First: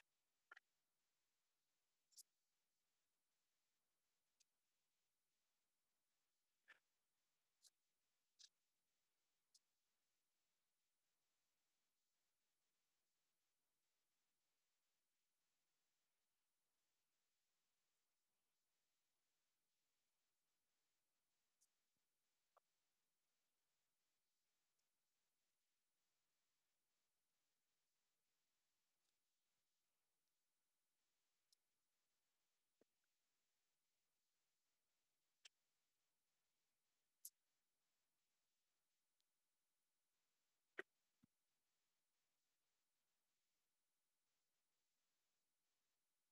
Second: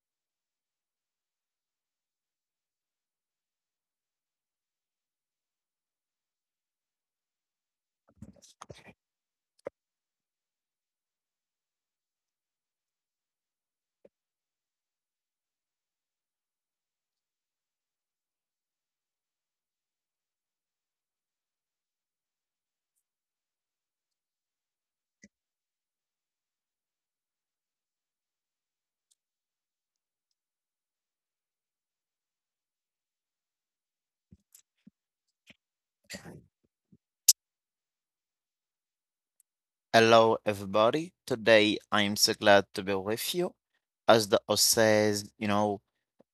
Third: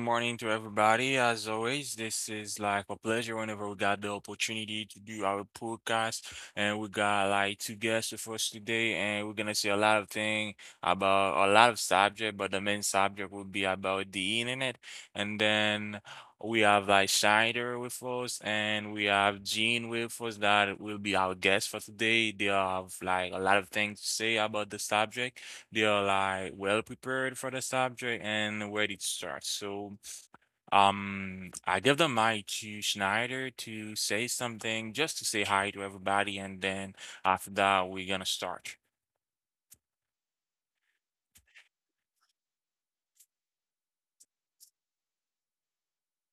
morning to everybody. As always, this is like a pleasure whenever we got the opportunity to do our podcast. And we got like two guests with us today, and we're gonna say a lot of thing about a lot of subject, but the main subject will be about the internet. And then we have like Schneider with us, and we have Jean with us that will be our guest for today. They have like a lot of things to say about the subject, they are like well prepared for the subject and ready to start. So I give the mic to Schneider to say something just to say hi to everybody, and then after that, we're gonna start. Hello, everybody. Today I'm so glad to be with you. As the host says, you know,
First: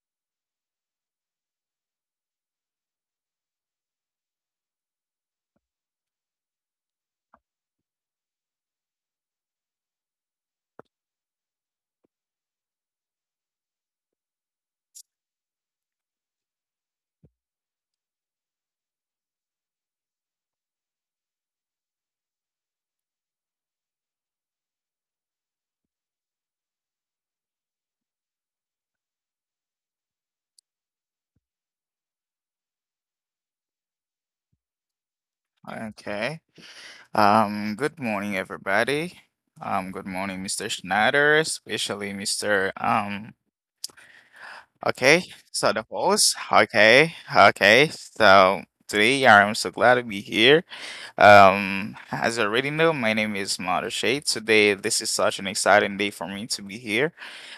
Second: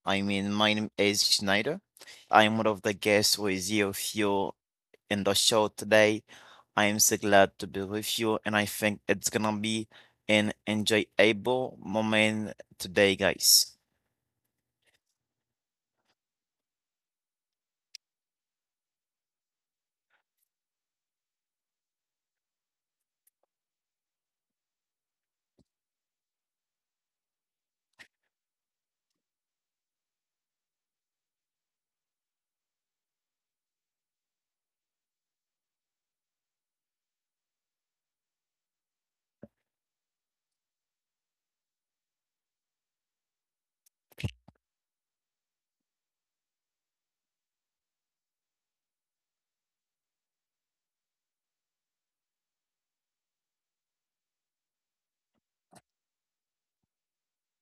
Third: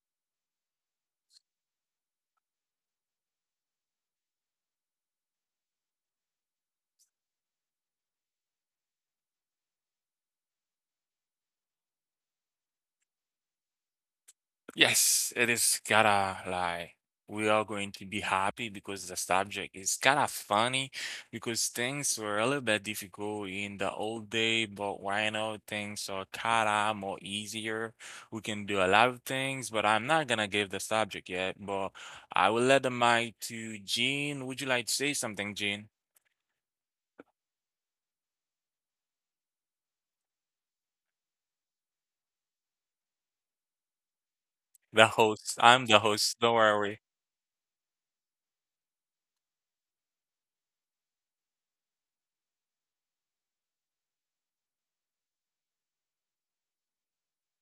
I mean, my name is Schneider. I'm one of the guests who is here with you in the show today. I am so glad to be with you, and I think it's gonna be an enjoyable moment today, guys. Yes, it is kinda like we are going to be happy because the subject is kinda funny because things were a little bit difficult in the old day, but right now things are kinda more easier. We can do a lot of things, but I'm not gonna give the subject yet, but I will let the mic to Jean. Would you like to say something, Jean? Okay. Good morning, everybody. Good morning, Mr. Schneider, especially Mr. Um, The okay, host. so the I'm the host. host, don't worry. Okay. Today I'm so glad to be here. As you already know, my name is Mother Shade. Today, this is such an exciting day for me to be here.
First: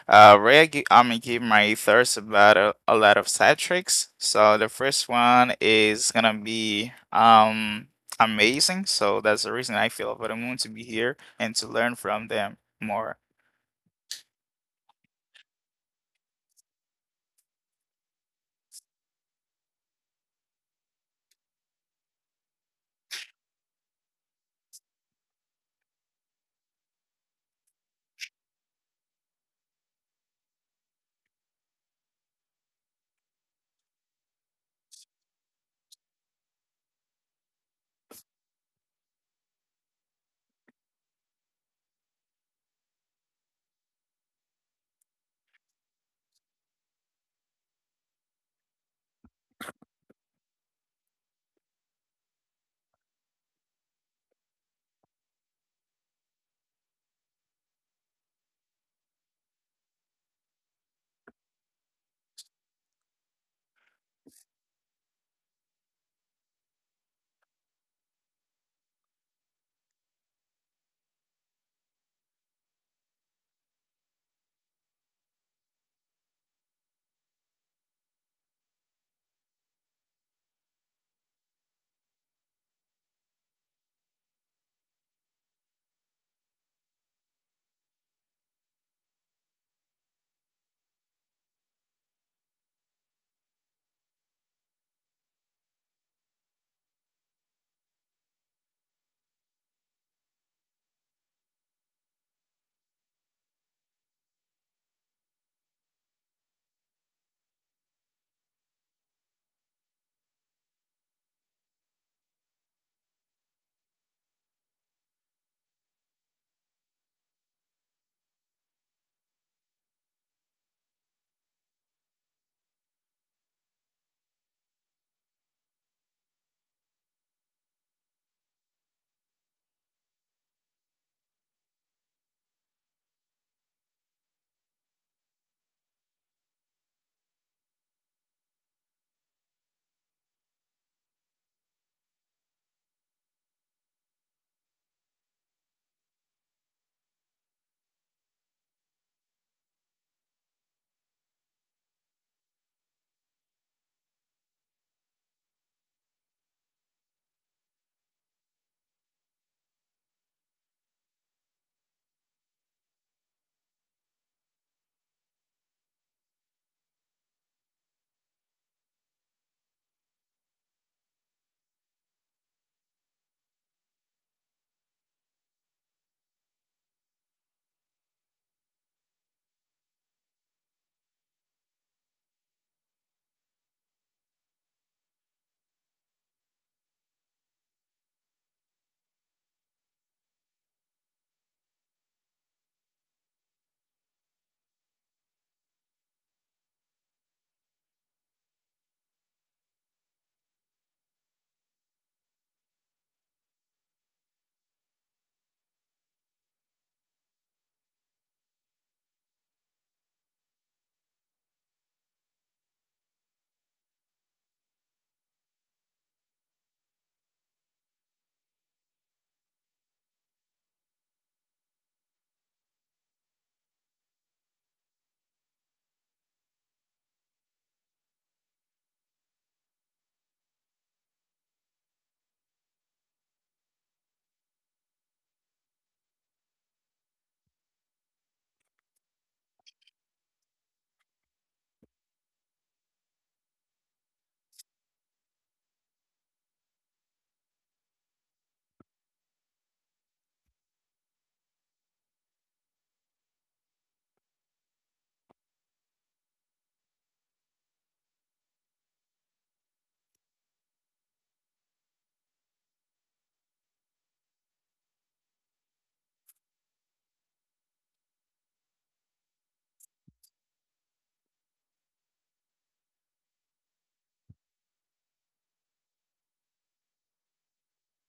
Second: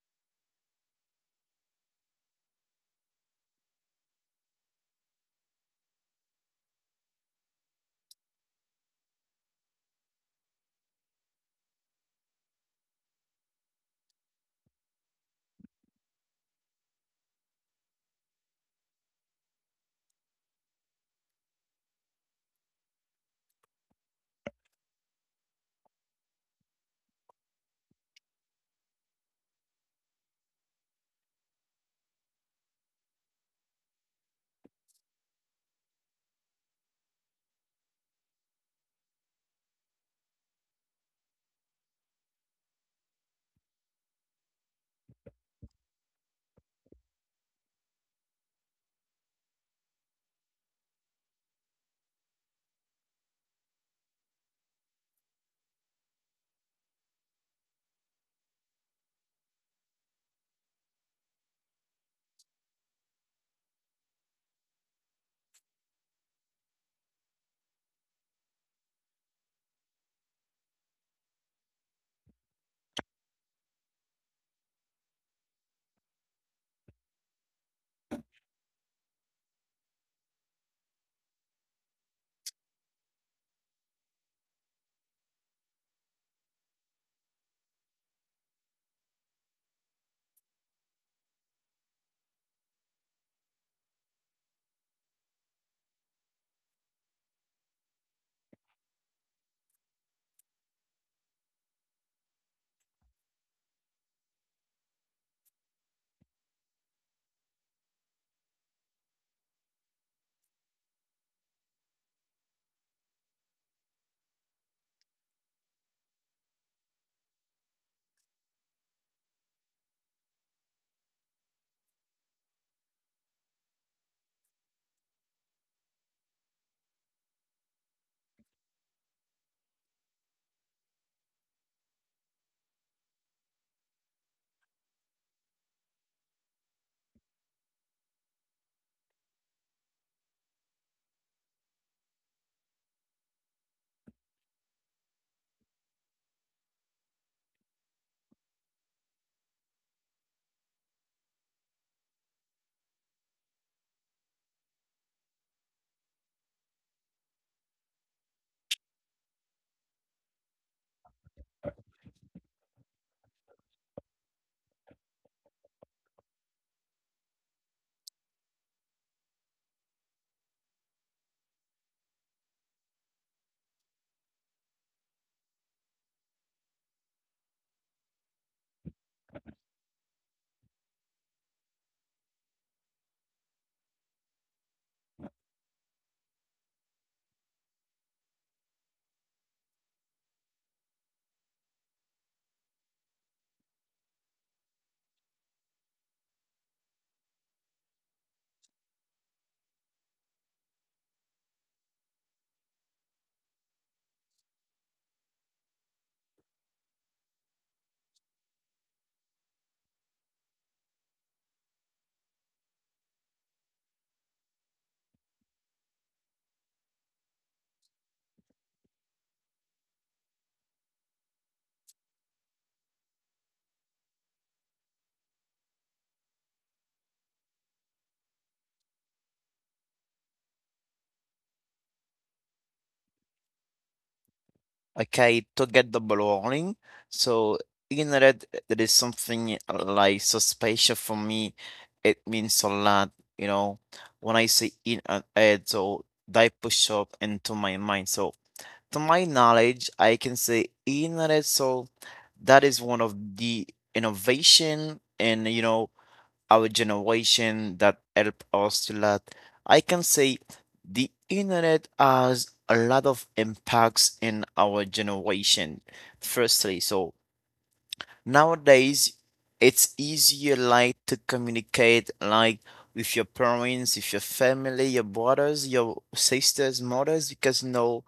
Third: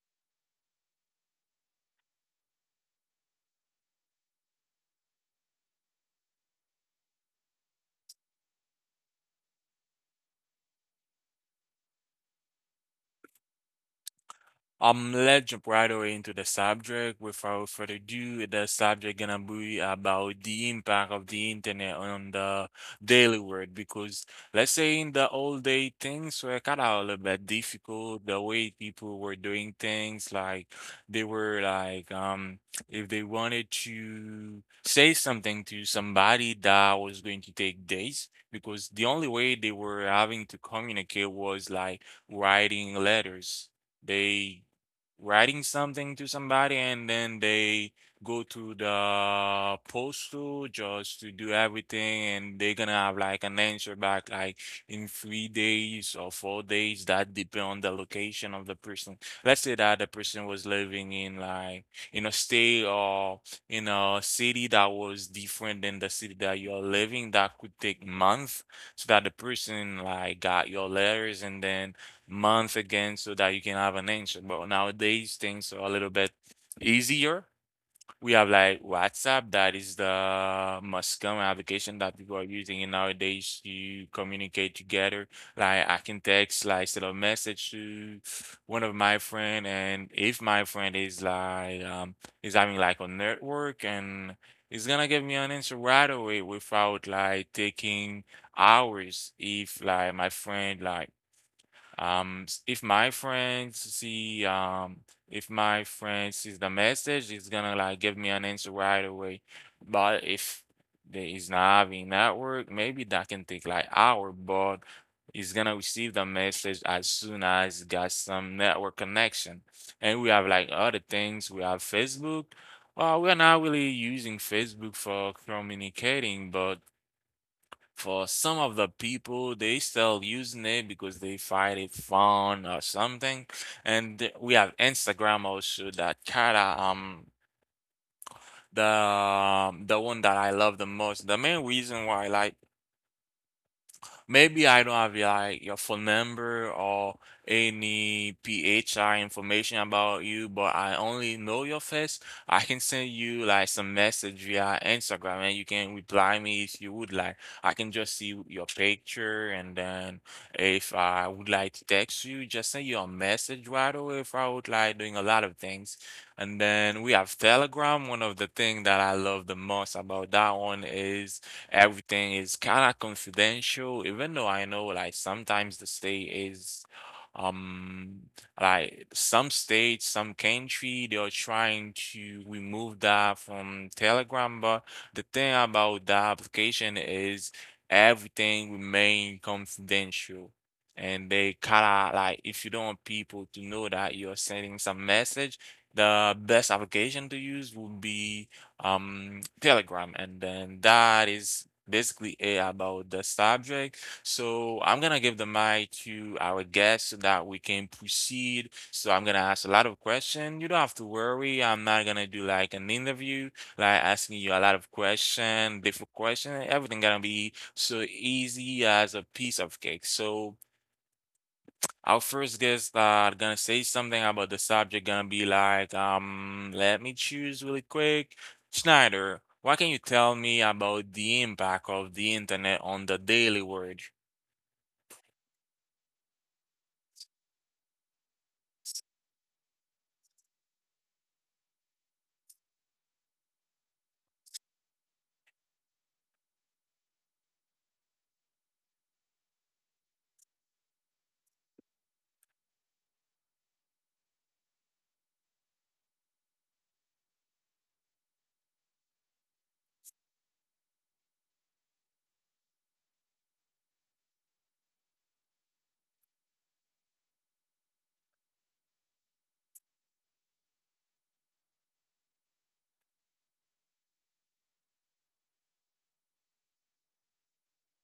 Rhea gi- I mean, Give my thoughts about a lot of side tricks. So the first one is gonna be amazing. So that's the reason I feel over the moon to be here and to learn from them more. Let's jump right away into the subject. Without further ado, the subject gonna be about the impact of the internet on the daily world. Because let's say in the old day, things were kind of a little bit difficult. The way people were doing things, like they were like, if they wanted to say something to somebody, that was going to take days. Because the only way they were having to communicate was like writing letters, they writing something to somebody and then they go to the postal just to do everything, and they're gonna have like an answer back like in 3 days or 4 days, that depend on the location of the person. Let's say that the person was living in like in a state or in a city that was different than the city that you're living, that could take months so that the person like got your letters, and then month again so that you can have an answer. But nowadays things are a little bit easier. We have like WhatsApp, that is the must come application that people are using in nowadays to communicate together. Like I can text, like send a message to one of my friend, and if my friend is like is having like a network, and it's gonna give me an answer right away without like taking hours. If like my friend like um, s- if my friends see, um, if my friend sees the message, he's gonna like give me an answer right away. But if there is not having network, maybe that can take like hour, but he's gonna receive the message as soon as he got some network connection. And we have like other things. We have Facebook. We're not really using Facebook for communicating, but for some of the people they still using it because they find it fun or something, and we have instagram also that kinda the one that I love the most, the main reason why I like. Maybe I don't have like your phone number or any PHI information about you, but I only know your face. I can send you like some message via Instagram and you can reply me if you would like. I can just see your picture, and then if I would like to text you, just send you a message right away if I would like, doing a lot of things. And then we have Telegram. One of the things that I love the most about that one is, everything is kind of confidential, even though I know like sometimes the state is um like some states, some country, they are trying to remove that from Telegram, but the thing about the application is everything remain confidential. And they kind of like, if you don't want people to know that you're sending some message, the best application to use would be Telegram, and then that is basically it about the subject. So I'm gonna give the mic to our guest so that we can proceed. So I'm gonna ask a lot of questions. You don't have to worry. I'm not gonna do like an interview, like asking you a lot of questions, different questions. Everything gonna be so easy as a piece of cake. So our first guest gonna say something about the subject, gonna be like, let me choose really quick. Schneider, what can you tell me about the impact of the internet on the daily world? Okay, to get the ball rolling. So in red, there is something like so special for me. It means a lot, you know. When I say in and red, so that push up into my mind. So to my knowledge, I can say in red. So that is one of the innovation and you know our generation that help us a lot. I can say the internet has a lot of impacts in our generation. Firstly, so nowadays it's easier like to communicate like with your parents, with your family, your brothers, your sisters, mothers, because no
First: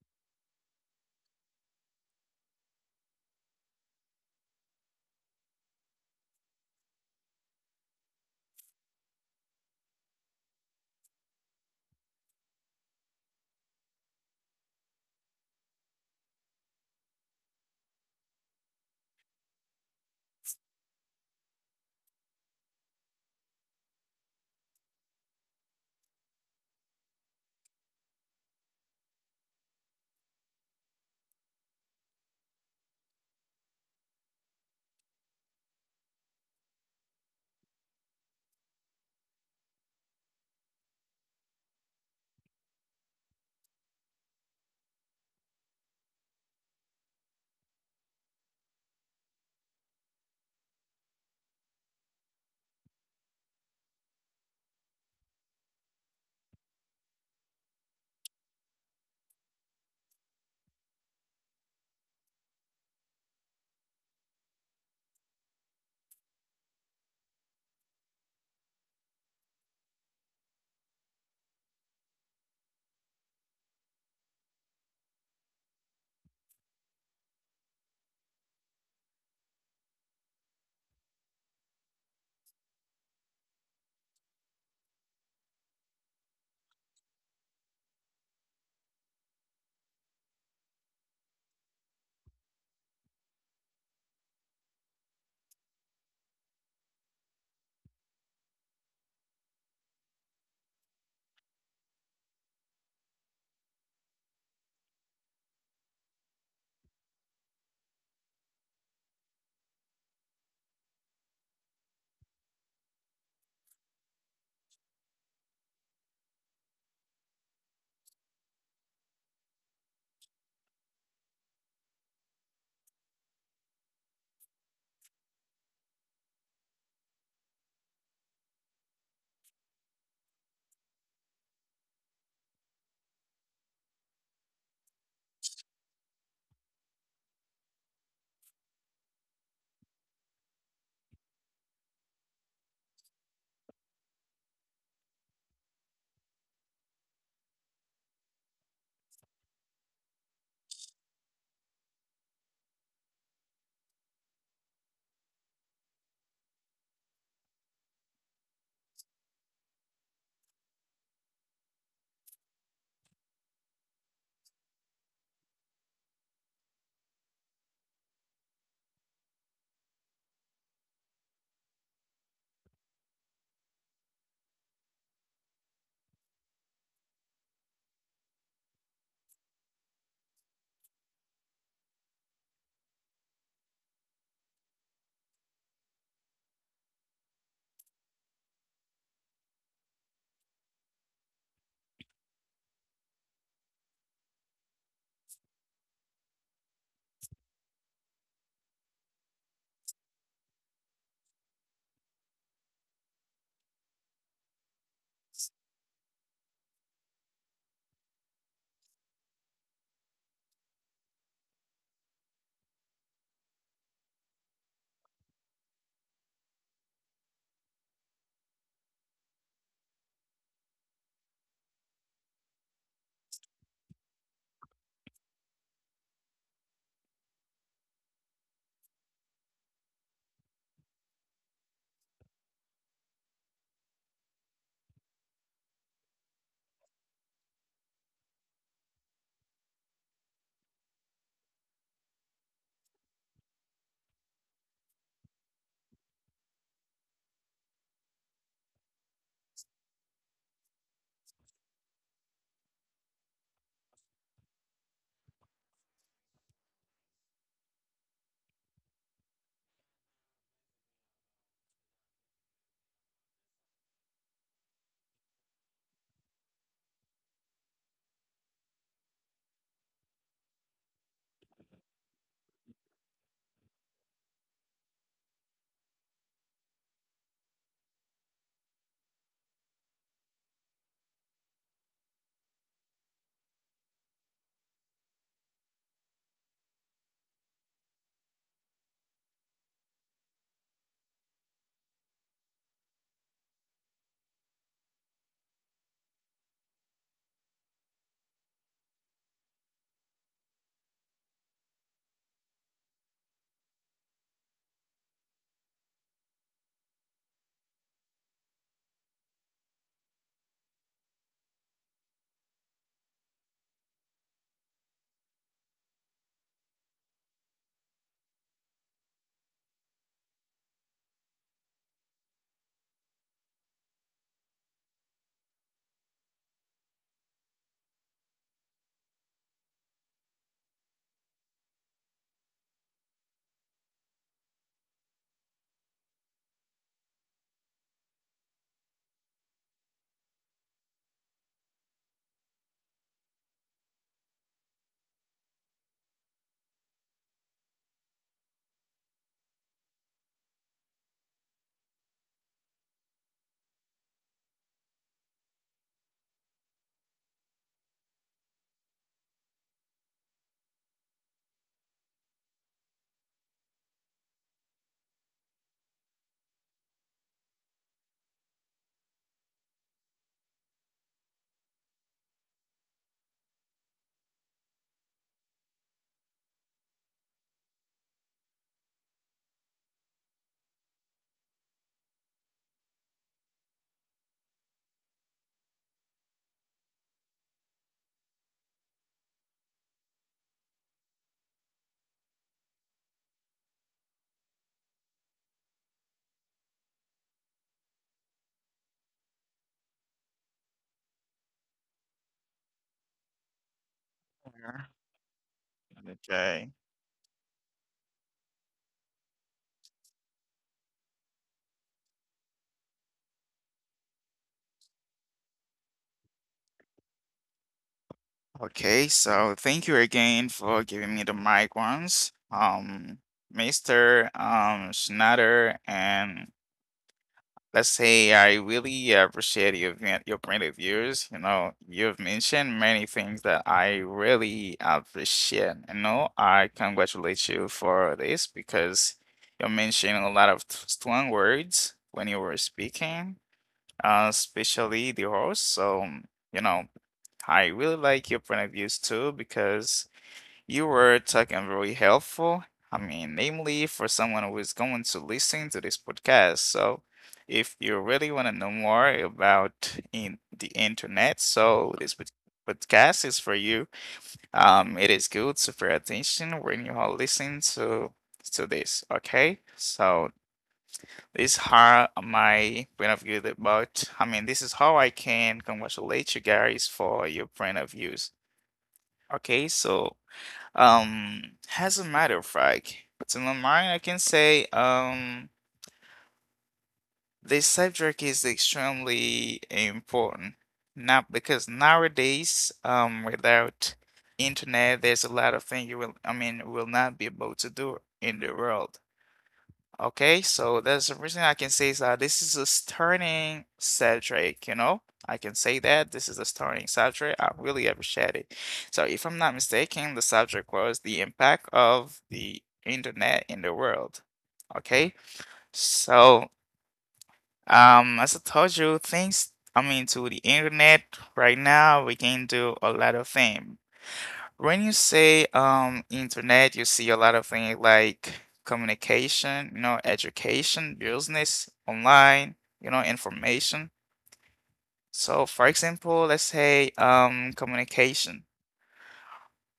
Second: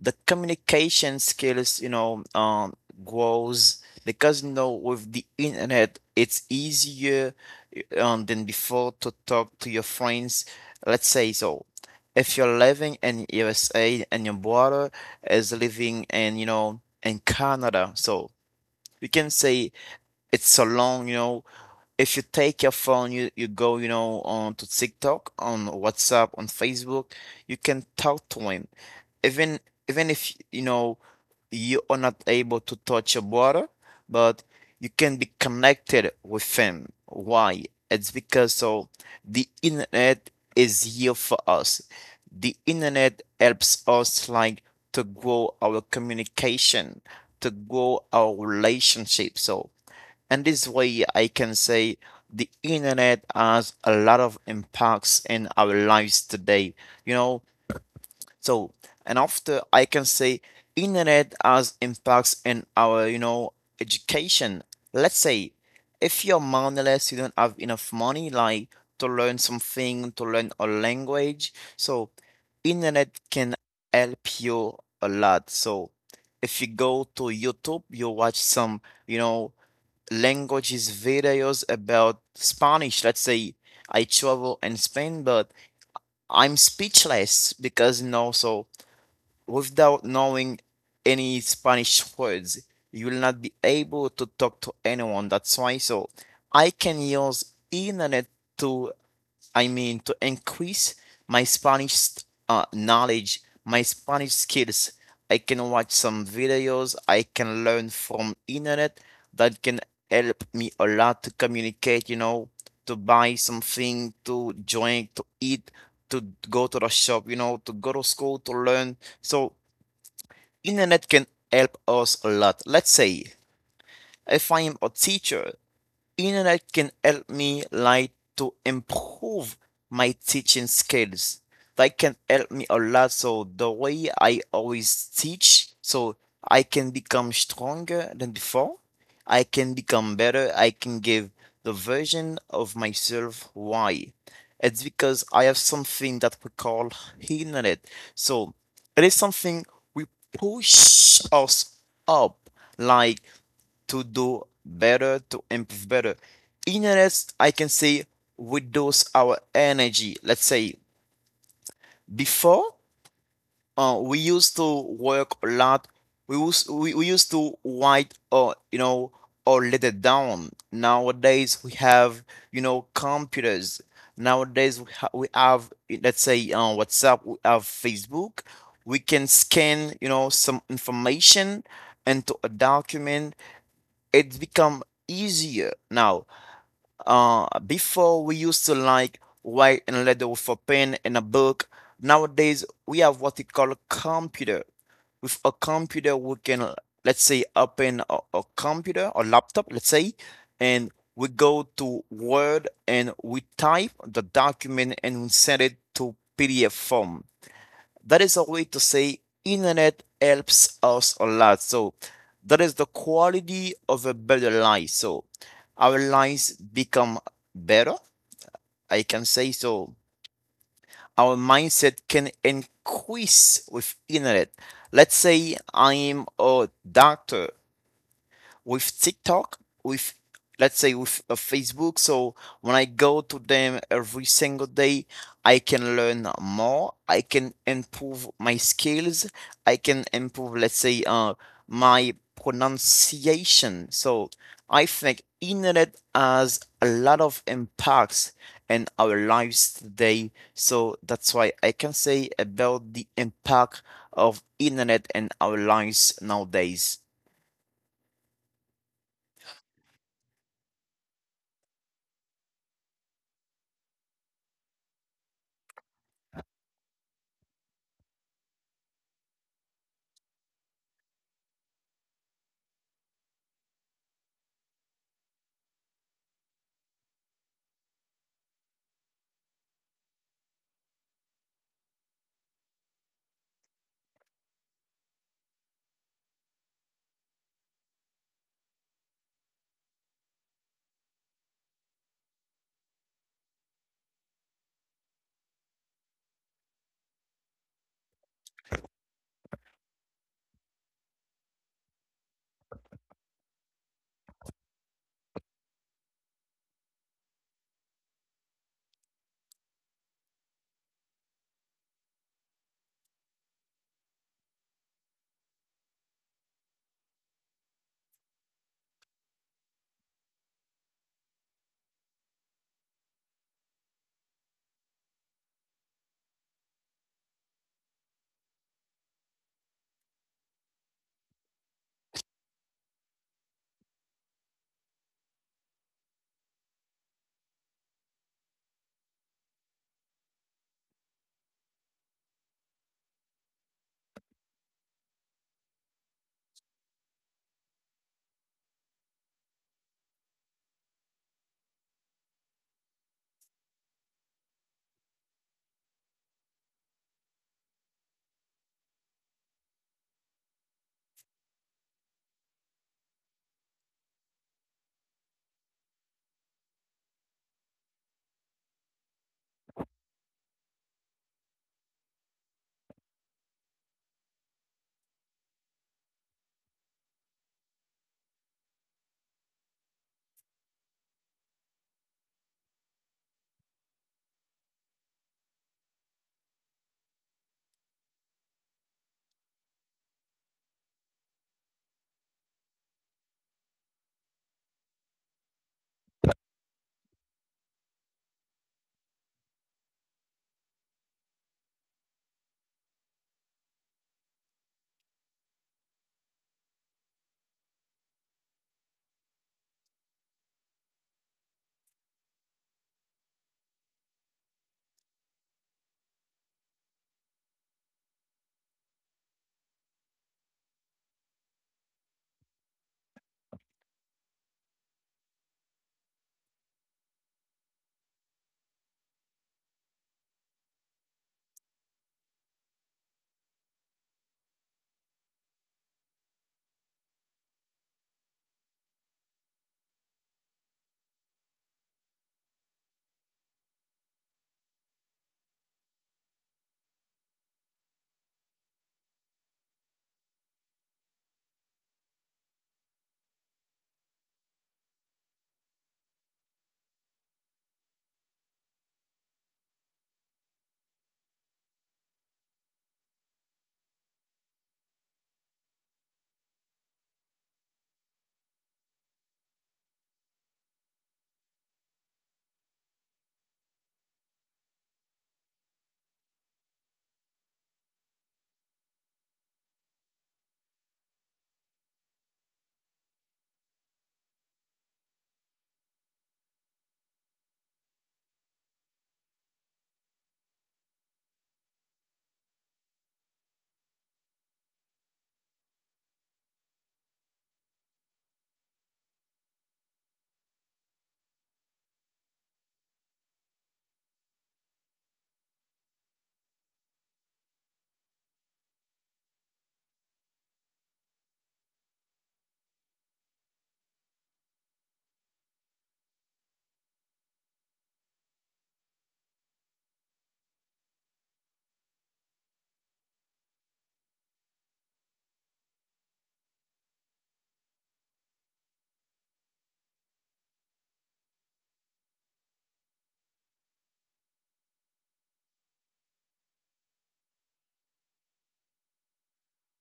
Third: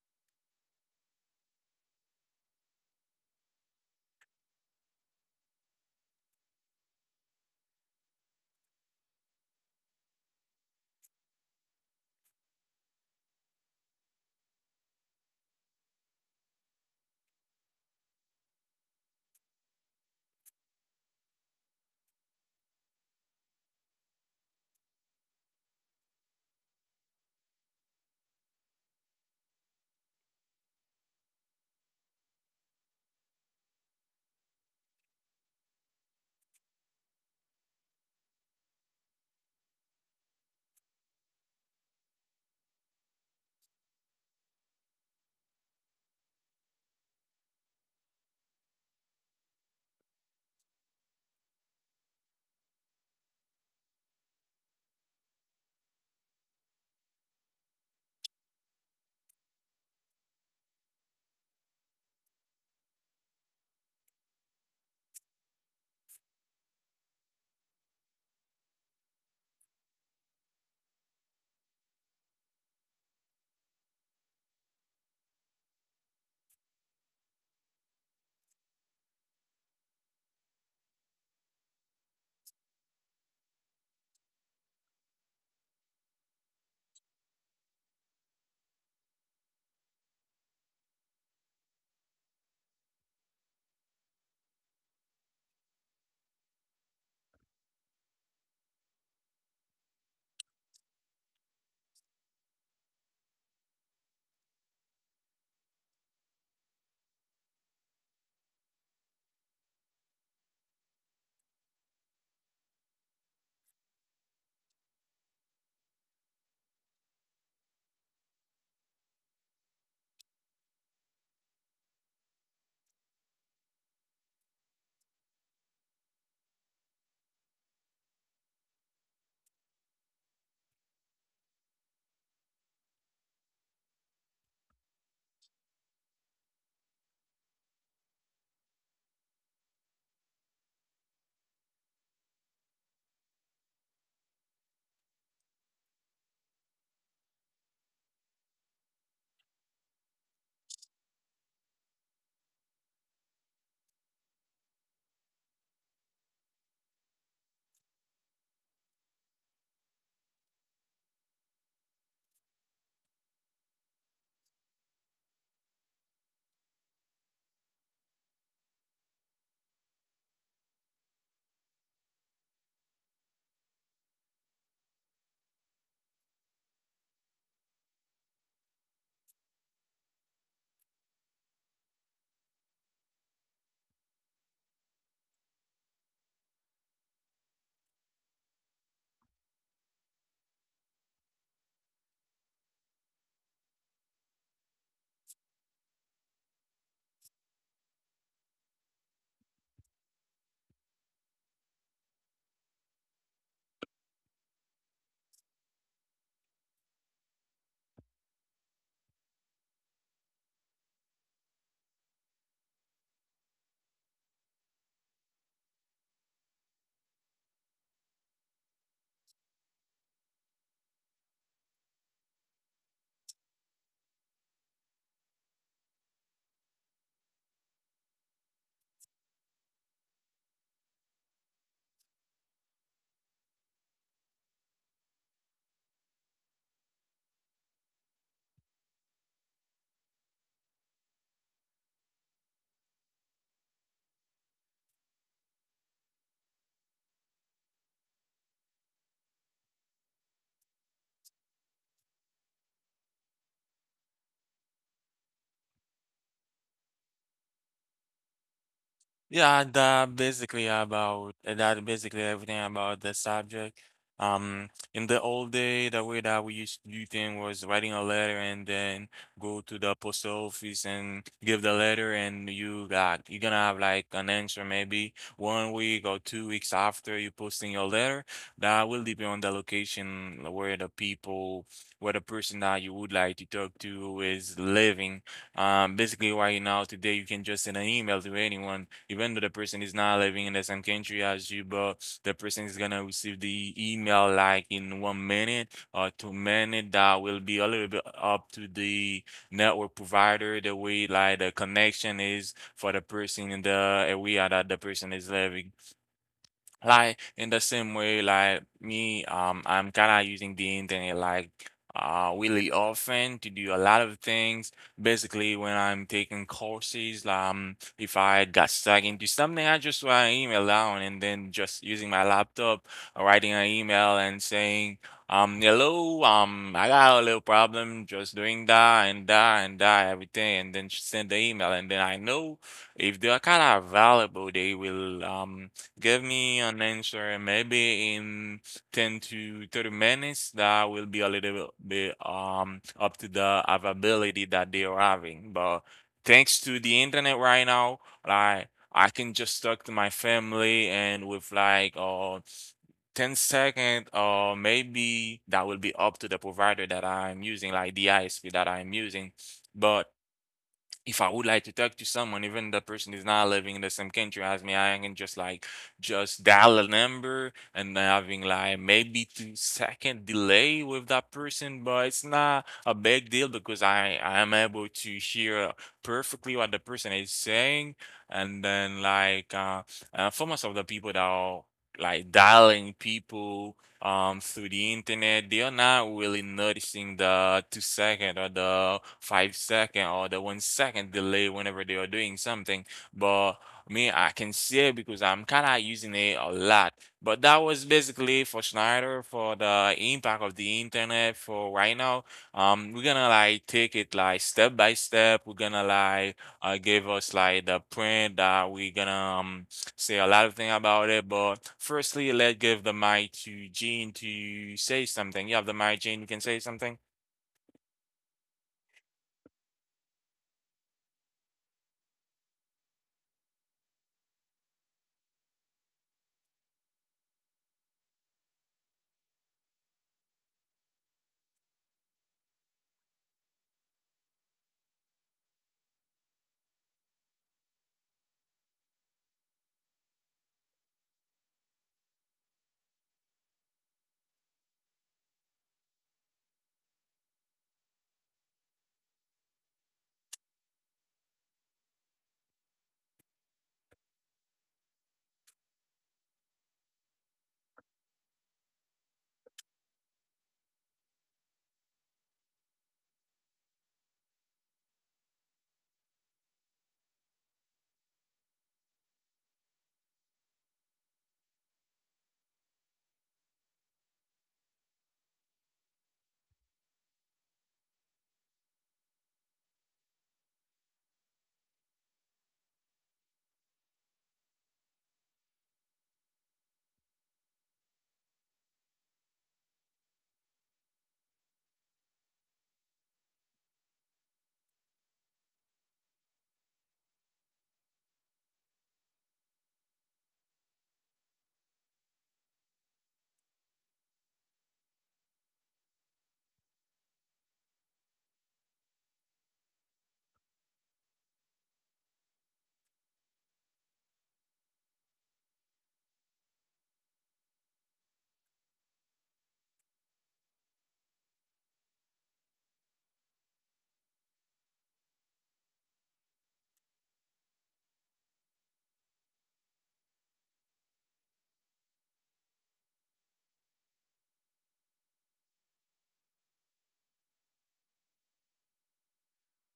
the communication skills, grows because you know with the internet it's easier than before to talk to your friends. Let's say so. If you're living in USA and your brother is living in, you know, in Canada, so we can say it's so long, you know, if you take your phone, you go, you know, on to TikTok, on WhatsApp, on Facebook, you can talk to him. Even even if, you know, you are not able to touch your brother, but you can be connected with him. Why? It's because so the internet is here for us. The internet helps us like to grow our communication, to grow our relationship. So and this way, I can say the internet has a lot of impacts in our lives today, you know? So, and after I can say internet has impacts in our, you know, education. Let's say if you're moneyless, you don't have enough money, like to learn something, to learn a language. So, internet can help you a lot. So, if you go to YouTube, you watch some, you know, languages videos about Spanish. Let's say I travel in Spain, but I'm speechless because you know, so without knowing any Spanish words, you will not be able to talk to anyone. That's why so I can use internet to I mean, to increase my Spanish knowledge, my Spanish skills. I can watch some videos. I can learn from internet that can help me a lot to communicate, you know, to buy something, to drink, to eat, to go to the shop, you know, to go to school, to learn. So internet can help us a lot. Let's say if I am a teacher, internet can help me like to improve my teaching skills. That can help me a lot. So the way I always teach, so I can become stronger than before. I can become better. I can give the version of myself. Why? It's because I have something that we call internet. So it is something we push us up. Like to do better, to improve better. In a rest, I can say we dose our energy. Let's say before we used to work a lot. We used to write or you know or let it down. Nowadays we have you know computers. Nowadays we have let's say WhatsApp. We have Facebook. We can scan you know some information into a document it's become easier now. Before we used to like write in a letter with a pen and a book. Nowadays we have what we call a computer. With a computer, we can let's say open a computer or laptop, let's say, and we go to Word and we type the document and we send it to PDF form that is a way to say internet helps us a lot. So that is the quality of a better line. So our lines become better, I can say so. Our mindset can increase with internet. Let's say I'm a doctor with TikTok, with let's say with Facebook. So when I go to them every single day, I can learn more. I can improve my skills. I can improve, let's say, my pronunciation. So I think internet has a lot of impacts in our lives today. So that's why I can say about the impact of internet in our lives nowadays. Yeah, that basically about that, basically everything about the subject. In the old day, the way that we used to do things was writing a letter and then go to the post office and give the letter, and you're gonna have like an answer maybe 1 week or 2 weeks after you posting your letter. That will depend on the location where where the person that you would like to talk to is living. Basically, right now, today, you can just send an email to anyone, even though the person is not living in the same country as you, but the person is gonna receive the email like in 1 minute or 2 minutes. That will be a little bit up to the network provider, the way like the connection is for the person in the area that the person is living. Like in the same way, like me, I'm kind of using the internet like really often to do a lot of things. Basically, when I'm taking courses, if I got stuck into something, I just write an email down, and then just using my laptop, writing an email and saying, hello, I got a little problem just doing that and that and that, everything, and then send the email, and then I know if they're kind of available, they will give me an answer maybe in 10 to 30 minutes. That will be a little bit up to the availability that they are having. But thanks to the internet right now, like I can just talk to my family and with like 10 second, or maybe that will be up to the provider that I'm using, like the ISP that I'm using. But if I would like to talk to someone, even that person is not living in the same country as me, I can just like just dial a number and having like maybe 2 second delay with that person, but it's not a big deal because I am able to hear perfectly what the person is saying, and then like for most of the people that are like dialing people through the internet, they are not really noticing the 2 second or the 5 second or the 1 second delay whenever they are doing something. But me, I can see it because I'm kind of using it a lot. But that was basically for Schneider, for the impact of the internet for right now. We're gonna like take it like step Yeah. by step, we're gonna like Okay. Give us like the print that we're gonna um say a lot of things about it, but firstly, let's give the mic to Jean to say something. You have the mic, Jean. You can say something. Okay, so thank you again for giving me the mic once. Um, Mr. Um Schneider and let's say I really appreciate your your point of views. You know, you've mentioned many things that I really appreciate. You know, I congratulate you for this because you're mentioning a lot of strong words when you were speaking, especially the horse. So, you know, I really like your point of views too because you were talking very helpful. I mean, namely for someone who is going to listen to this podcast. So, if you really want to know more about in the internet, so this podcast is for you. It is good to pay attention when you are listening to this. Okay, so these are my point of view about. I mean, this is how I can congratulate you guys for your point of views. Okay, so. Um, as a matter of fact, to my mind, I can say this subject is extremely important. Not because nowadays, without internet, there's a lot of things you will, I mean, will not be able to do in the world. Okay, so there's the reason I can say is that this is a starting subject, you know? I can say that this is a starting subject. I really appreciate it. So, if I'm not mistaken, the subject was the impact of the internet in the world. Okay, so as I told you, things I mean to the internet right now, we can do a lot of things. When you say internet, you see a lot of things like communication, you know, education, business, online, you know, information. So for example, let's say communication.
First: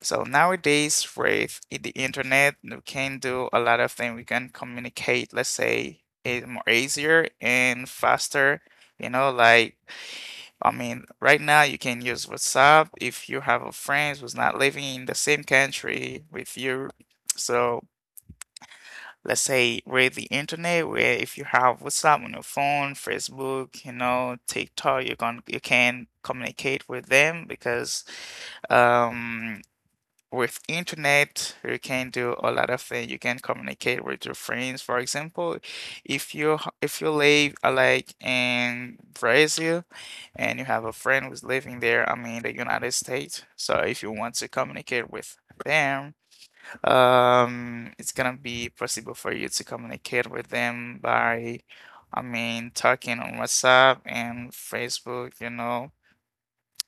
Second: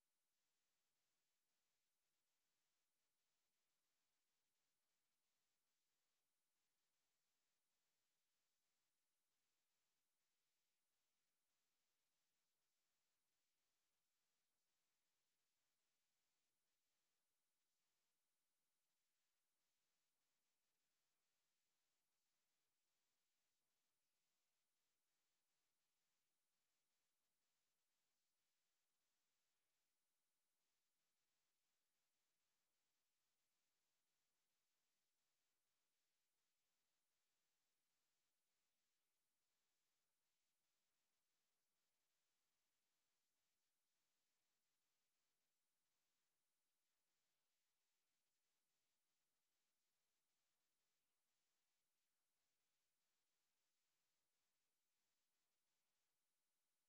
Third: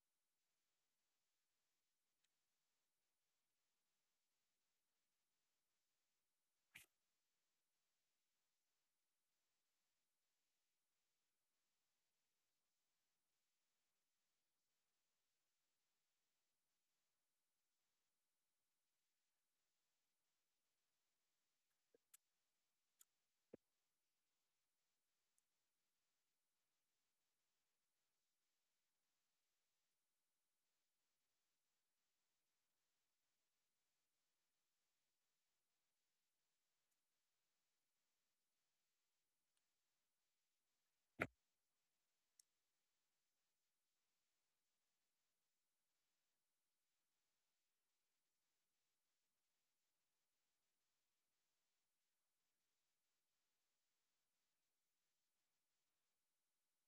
So nowadays, with the internet, we can do a lot of things. We can communicate, let's say, more easier and faster. You know, like, I mean, right now you can use WhatsApp if you have a friend who's not living in the same country with you. So let's say with the internet, where if you have WhatsApp on your phone, Facebook, you know, TikTok, you can communicate with them because um with internet you can do a lot of things. You can communicate with your friends. For example, if you if you live like in Brazil and you have a friend who's living there, I mean the United States, so if you want to communicate with them, it's gonna be possible for you to communicate with them by, I mean, talking on WhatsApp and Facebook, you know.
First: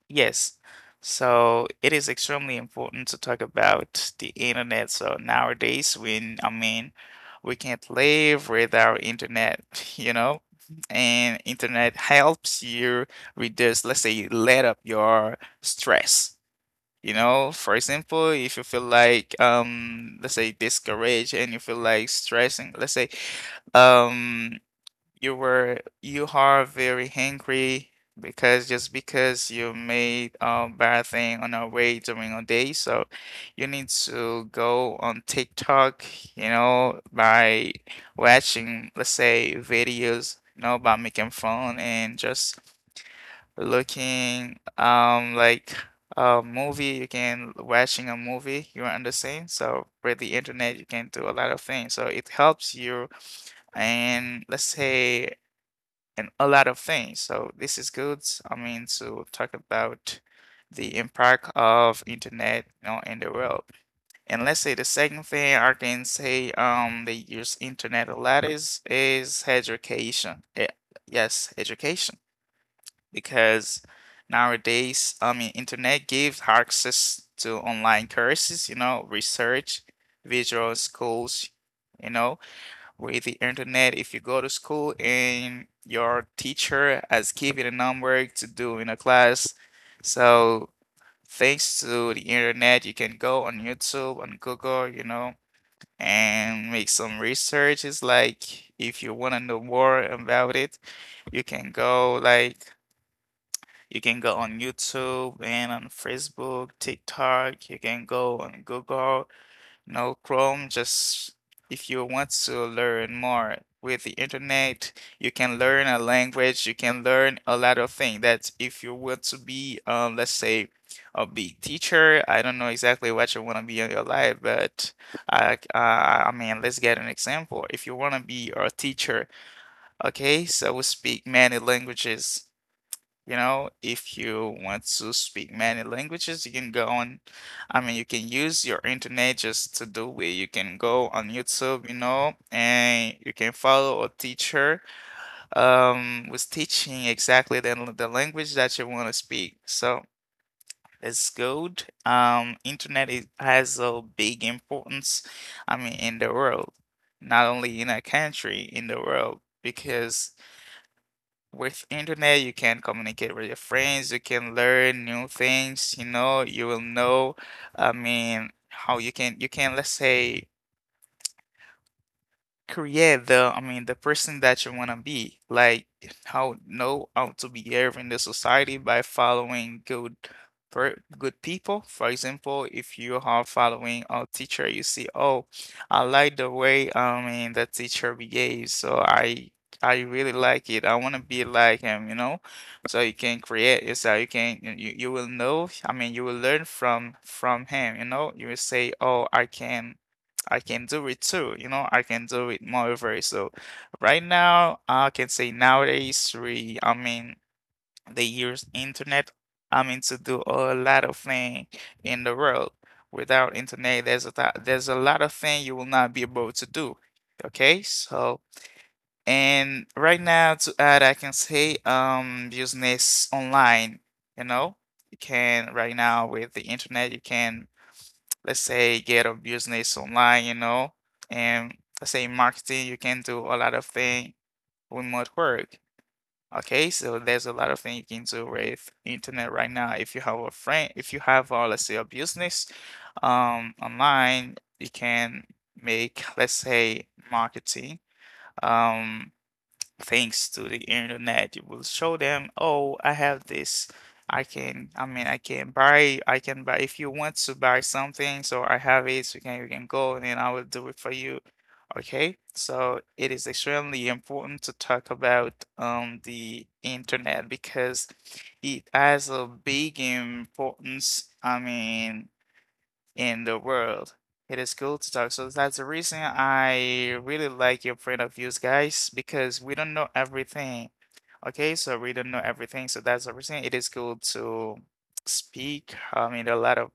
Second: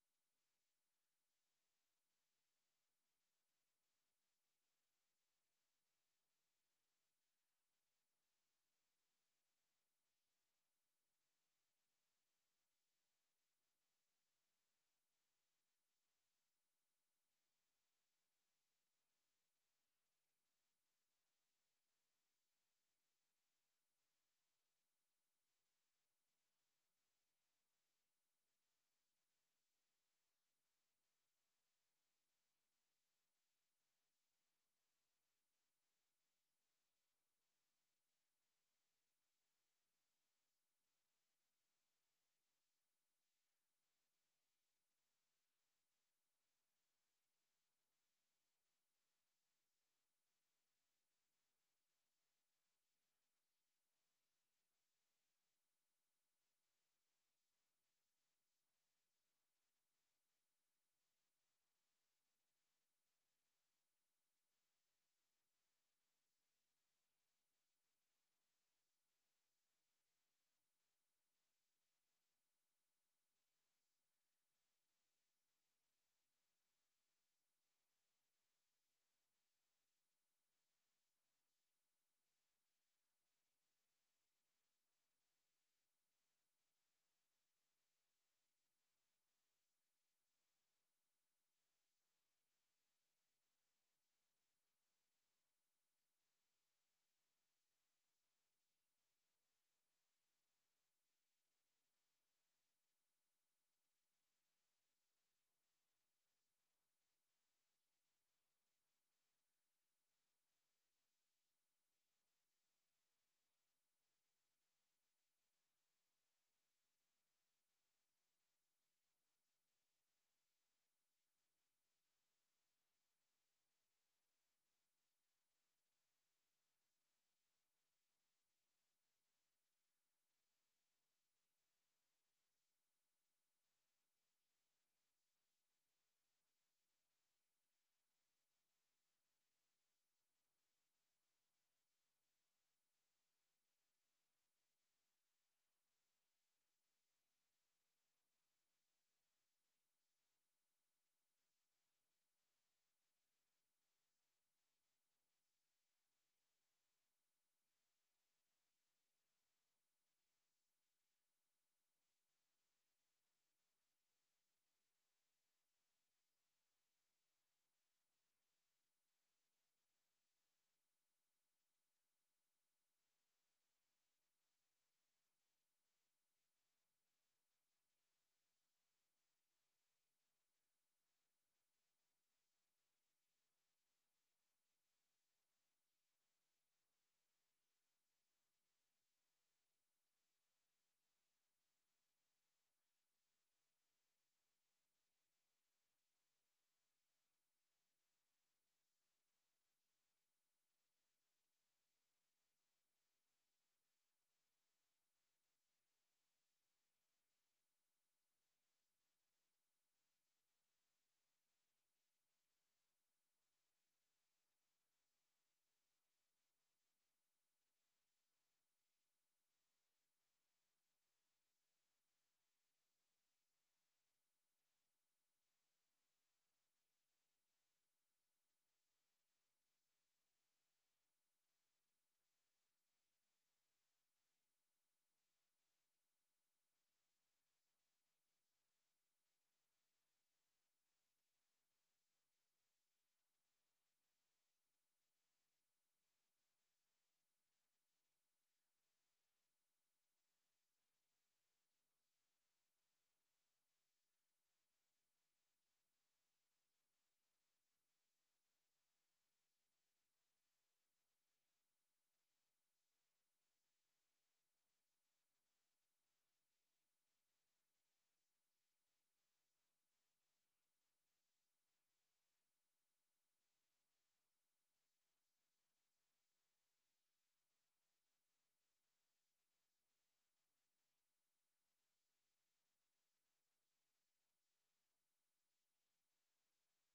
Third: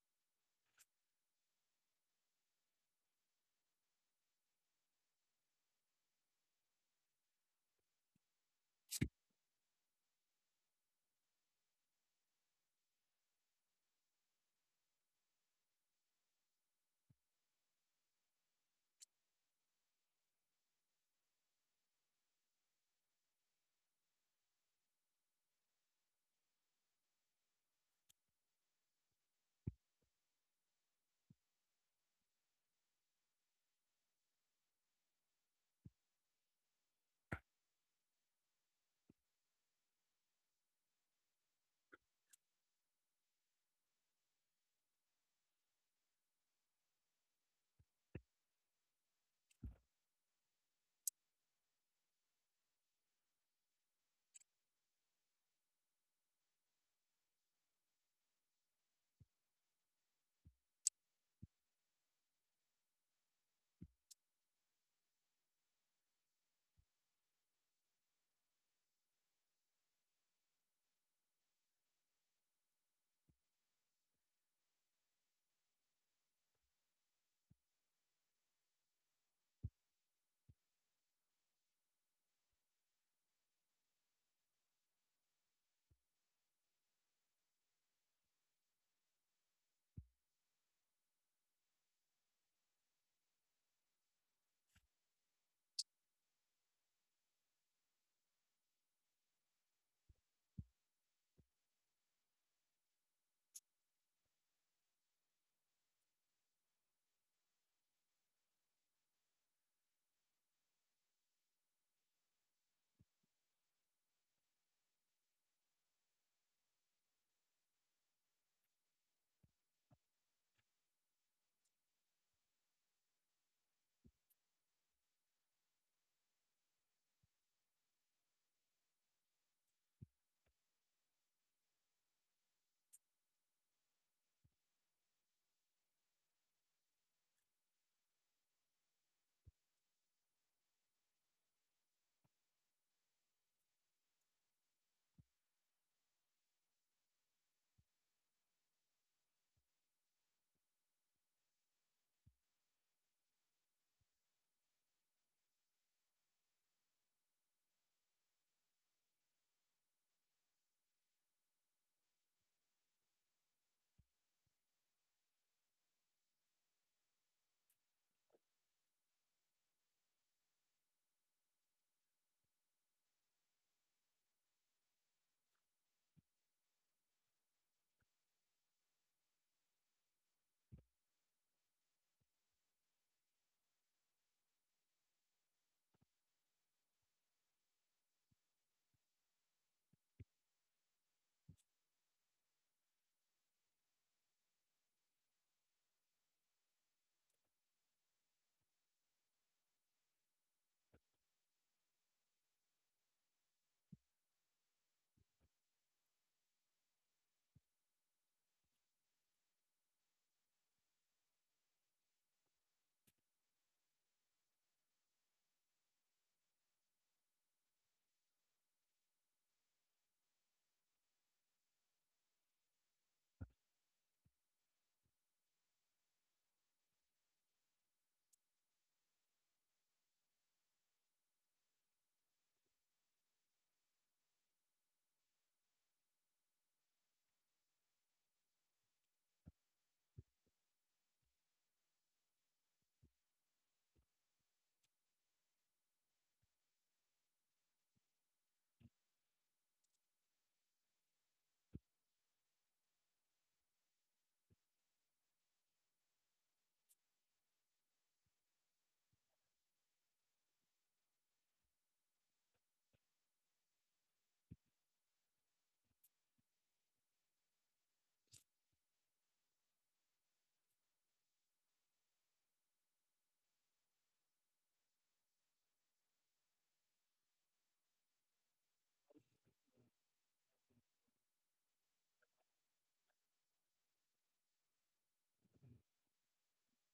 Yes. So it is extremely important to talk about the internet. So nowadays, when I mean, we can't live without internet, you know? And internet helps you reduce, let's say, let up your stress. You know, for example, if you feel like let's say discouraged and you feel like stressing, let's say um you are very hungry because just because you made a bad thing on our way during a day, so you need to go on TikTok, you know, by watching, let's say, videos, you know, by making fun and just looking like a movie. You can watching a movie, you understand? So with the internet, you can do a lot of things. So it helps you and let's say and a lot of things. So this is good. I mean, to talk about the impact of internet, you know, in the world. And let's say the second thing I can say, they use internet a lot is education. Yes, education. Because nowadays, I mean, internet gives access to online courses, you know, research, visual schools, you know, with the internet if you go to school and your teacher has given a homework to do in a class. So thanks to the internet, you can go on YouTube, on Google, you know, and make some research. It's like if you want to know more about it, you can go like you can go on YouTube and on Facebook, TikTok, you can go on Google, no Chrome, just if you want to learn more with the internet, you can learn a language, you can learn a lot of things. That if you want to be, let's say, a big teacher, I don't know exactly what you want to be in your life, but I mean, let's get an example. If you want to be a teacher, okay, so we speak many languages. You know, if you want to speak many languages, you can go on. I mean, you can use your internet just to do it. You can go on YouTube, you know, and you can follow a teacher who's teaching exactly the language that you want to speak. So it's good. Internet is, has a big importance. I mean, in the world, not only in a country, in the world, because with internet you can communicate with your friends, you can learn new things, you know, you will know, I mean, how you can, let's say create the, I mean, the person that you want to be, like how know how to behave in the society by following good people. For example, if you are following a teacher, you see, oh, I like the way, I mean, the teacher behaves, so I really like it, I want to be like him, you know. So you can create yourself, you will know, I mean, you will learn from him, you know, you will say, oh, I can, I can do it too, you know, I can do it moreover. So right now, I can say nowadays, we, I mean, they use internet, I mean, to do a lot of thing in the world. Without internet, there's a lot of thing you will not be able to do. Okay, so and right now to add, I can say business online, you know, you can right now with the internet, you can let's say get a business online, you know, and let's say marketing, you can do a lot of things remote work. Okay, so there's a lot of things you can do with internet right now. If you have a friend, if you have let's say a business online, you can make let's say marketing. Um thanks to the internet, you will show them, oh, I have this. I mean, I can buy, if you want to buy something, so I have it, so you can go and then I will do it for you. Okay, so it is extremely important to talk about the internet because it has a big importance. I mean, in the world. It is cool to talk. So that's the reason I really like your point of views, guys, because we don't know everything. Okay, so we don't know everything. So that's the reason it is cool to speak. I mean, a lot of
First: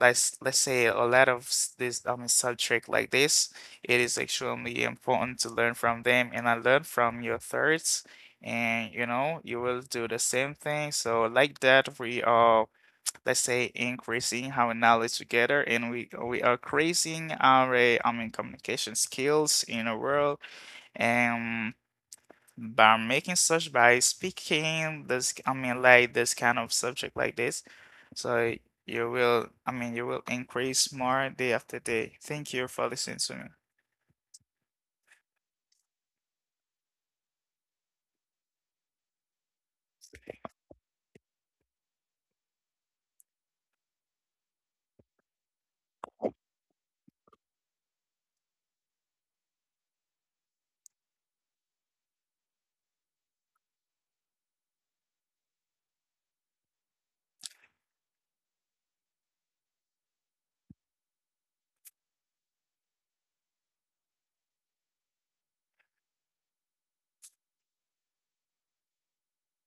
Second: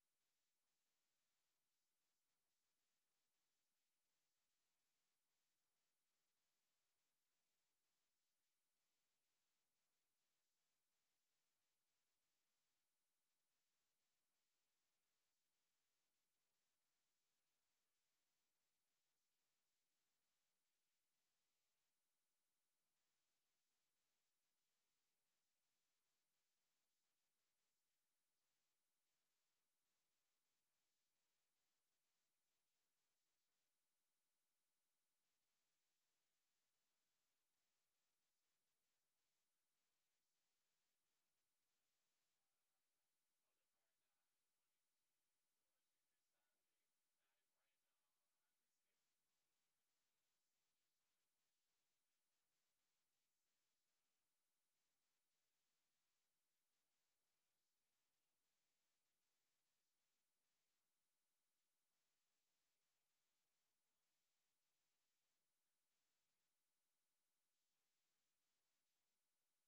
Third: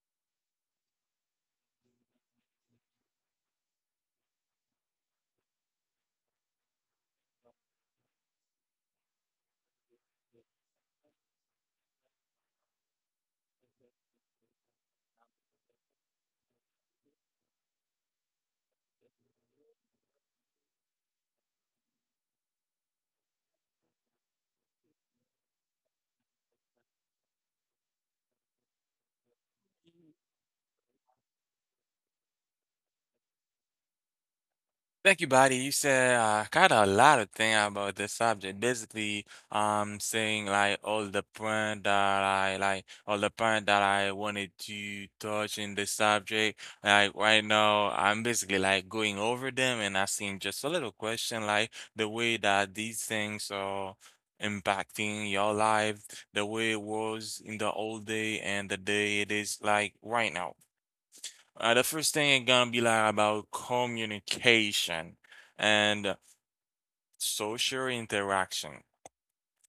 let's say a lot of this I mean subject like this. It is extremely important to learn from them, and I learn from your thoughts. And you know, you will do the same thing. So like that, we are let's say increasing our knowledge together and we are increasing our I mean communication skills in the world and by making such by speaking this, I mean, like this kind of subject like this, so you will, I mean, you will increase more day after day. Thank you for listening to me. Thank you, buddy. You said kind of a lot of thing about this subject. Basically, saying like all the point that I like, all the point that I wanted to touch in this subject. Like right now, I'm basically like going over them, and I seen just a little question like the way that these things are impacting your life, the way it was in the old day and the day it is like right now. The first thing is gonna be like about communication and social interaction.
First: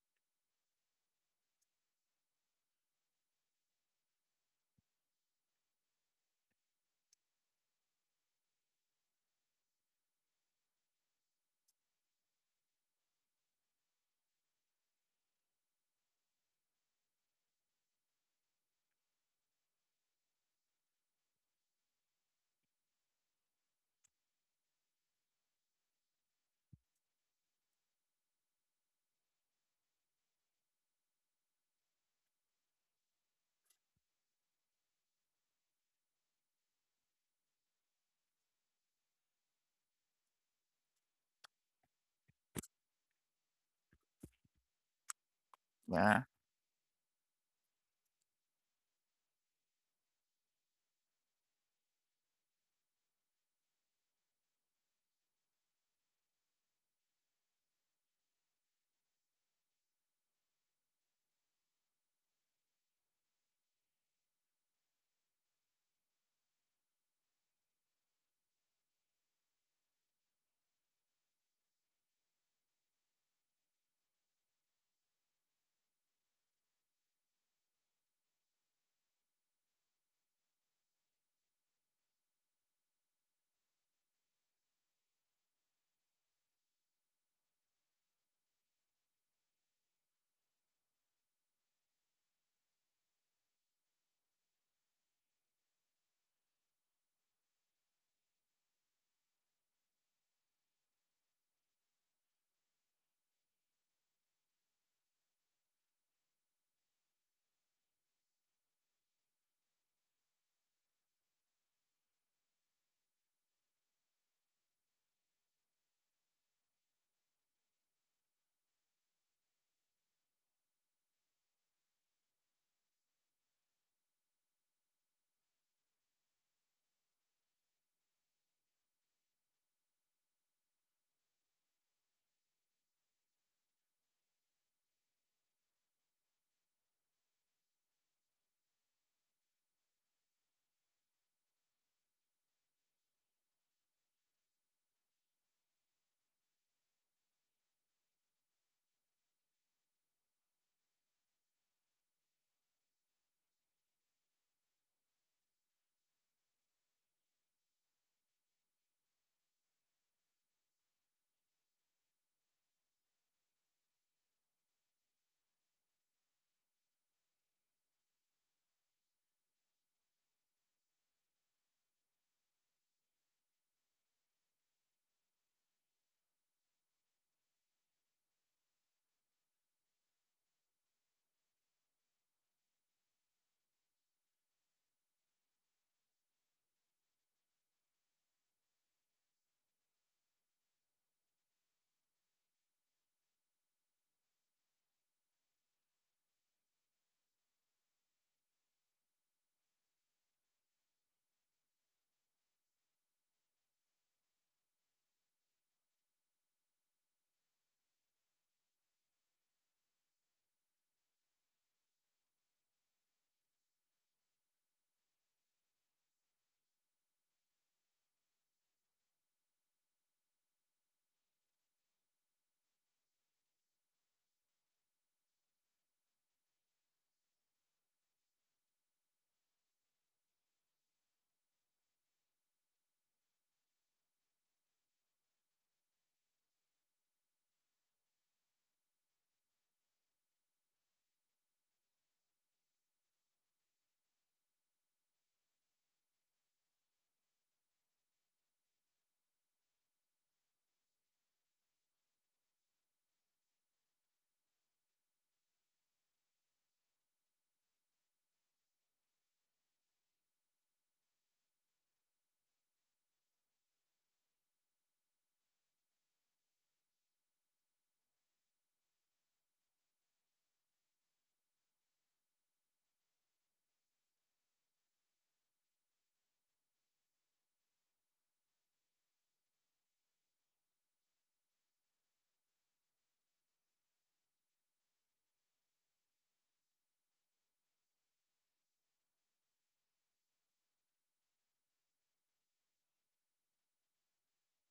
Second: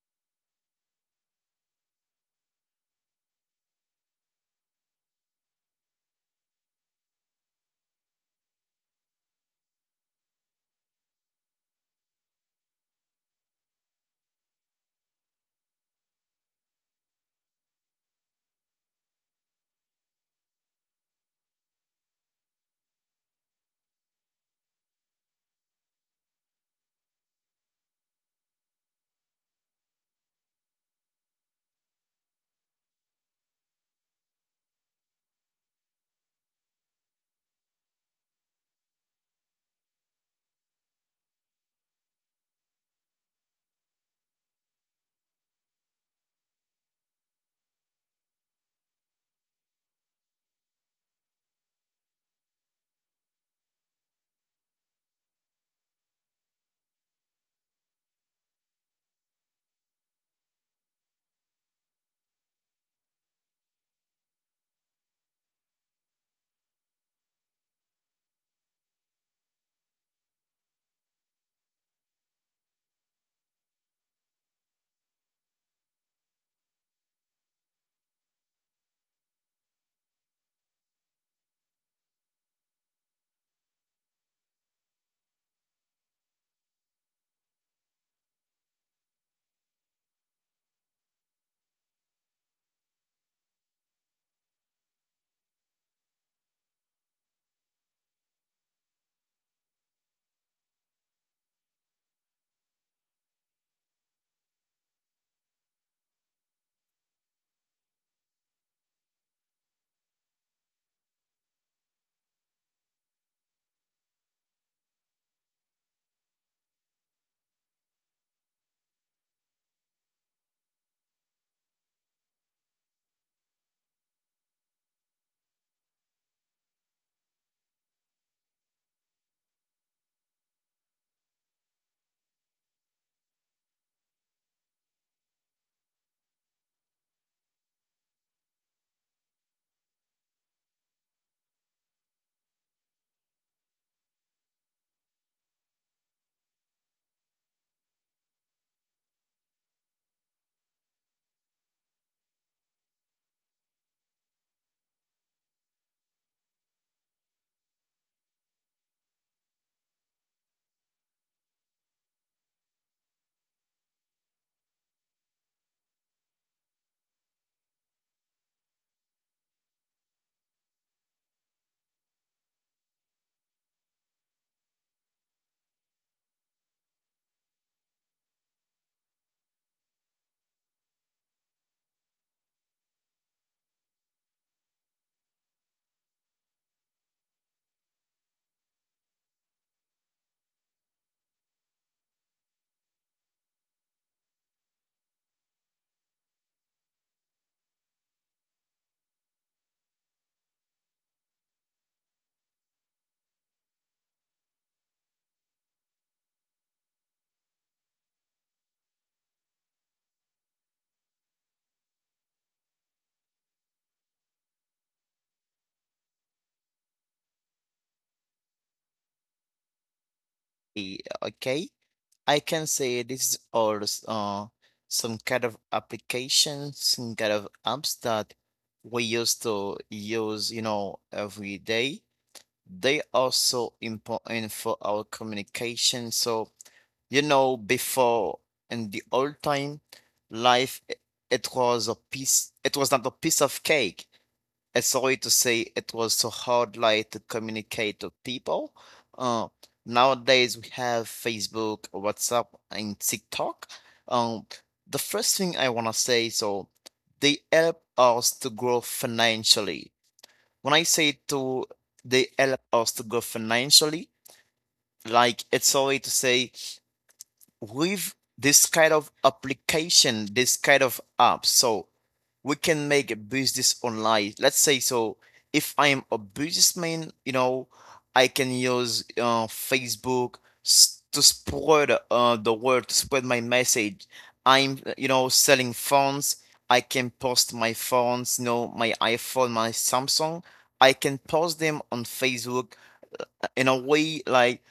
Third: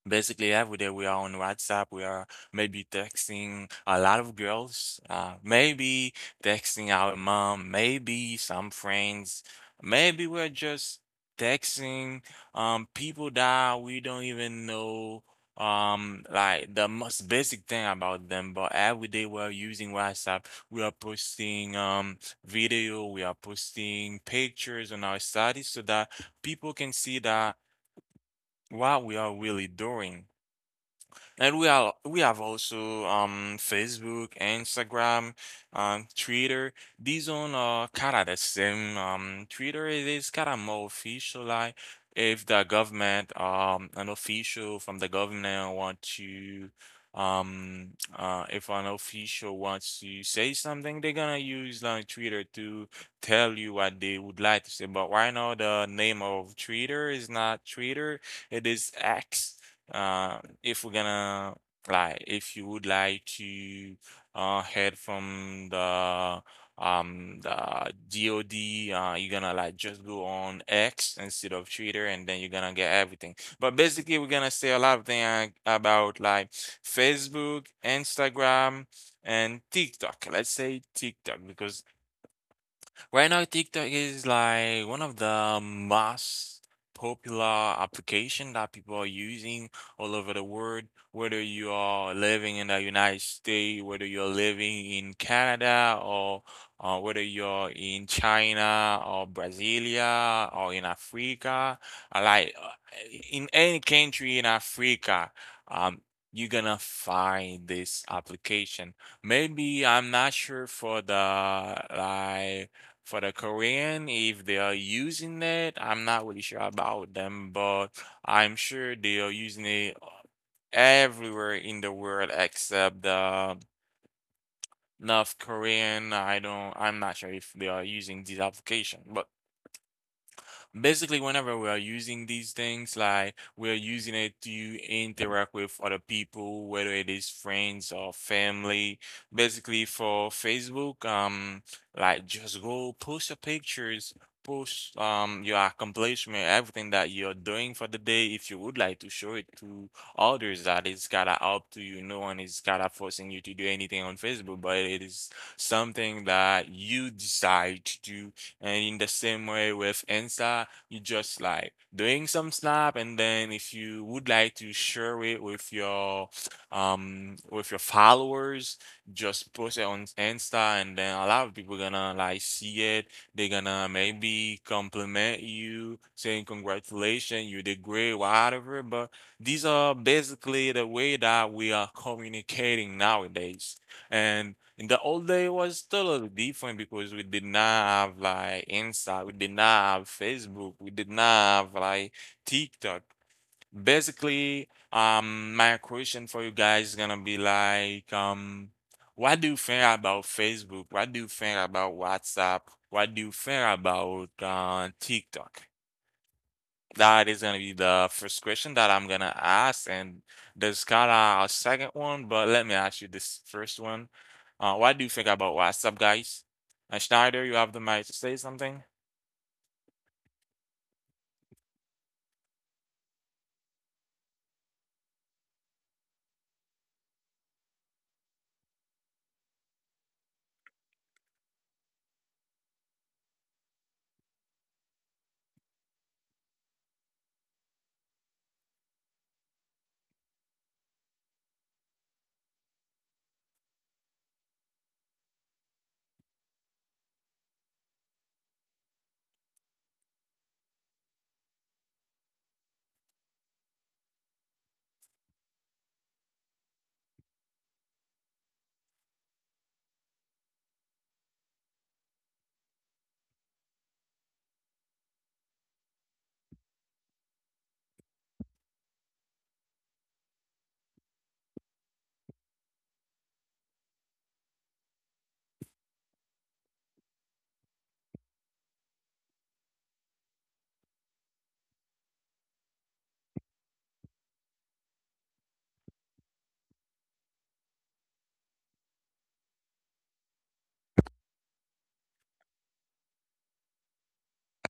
Basically, every day we are on WhatsApp, we are maybe texting a lot of girls, maybe texting our mom, maybe some friends, maybe we're just texting people that we don't even know like the most basic thing about them. But every day we're using WhatsApp, we are posting video, we are posting pictures on our studies so that people can see that what we are really doing. And we have also Facebook, Instagram, Twitter. These on are kind of the same. Twitter it is kind of more official. Like if the government, an official from the government want Yeah. to, um, if an official wants to say something, they're gonna use like Twitter to tell you what they would like to say. But right now, the name of Twitter is not Twitter. It is X. Uh, if we're gonna like if you would like to head from the DOD, you're gonna just go on X instead of Twitter, and then you're gonna get everything. But basically we're gonna say a lot of things about like Facebook, Instagram, and TikTok. Let's say TikTok because right now TikTok is like one of the most popular application that people are using all over the world. Whether you are living in the United States, whether you're living in Canada, or whether you're in China or Brasilia or in Africa, uh, like uh, in any country in Africa, um, you're gonna find this application. Maybe I'm not sure for the like for the Korean, if they are using it. I'm not really sure about them, but I'm sure they are using it everywhere in the world except the North Korean. I'm not sure if they are using this application, but basically whenever we are using these things, like we're using it to interact with other people, whether it is friends or family. Basically for Facebook, like just go post your pictures. Post your accomplishment, everything that you're doing for the day. If you would like to show it to others, that is kind of up to you. No one is kind of forcing you to do anything on Facebook, but it is something that you decide to do. And in the same way with Insta, you just like doing some snap, and then if you would like to share it with your followers, just post it on Insta, and then a lot of people gonna like see it. They're gonna maybe compliment you, saying congratulations, you did great, whatever. But these are basically the way that we are communicating nowadays. And in the old day, it was totally different because we did not have like Insta, we did not have Facebook, we did not have like TikTok. Basically, my question for you guys is gonna be like, what do you think about Facebook? What do you think about WhatsApp? What do you think about TikTok? That is gonna be the first question that I'm gonna ask, and there's kinda a second one, but let me ask you this first one. What do you think about WhatsApp, guys? Schneider, you have the mic to say something? Eh, Okay. I can say this is all uh, some kind of application, some kind of apps that we used to use, you know, every day. They are so important for our communication. So, you know, before in the old time, life i- it was a piece, it was not a piece of cake sorry to say it was so hard like to communicate to people. Uh, Nowadays we have Facebook, WhatsApp, and TikTok. Um, the first thing I wanna say, so they help us to grow financially. When I say to they help us to grow financially, like it's sorry to say with this kind of application, this kind of app, so we can make a business online. Let's say so if I am a businessman, you know, I can use Facebook to spread the word, to spread my message. I'm, you know, selling phones. I can post my phones, you know, my iPhone, my Samsung. I can post them on Facebook in a way like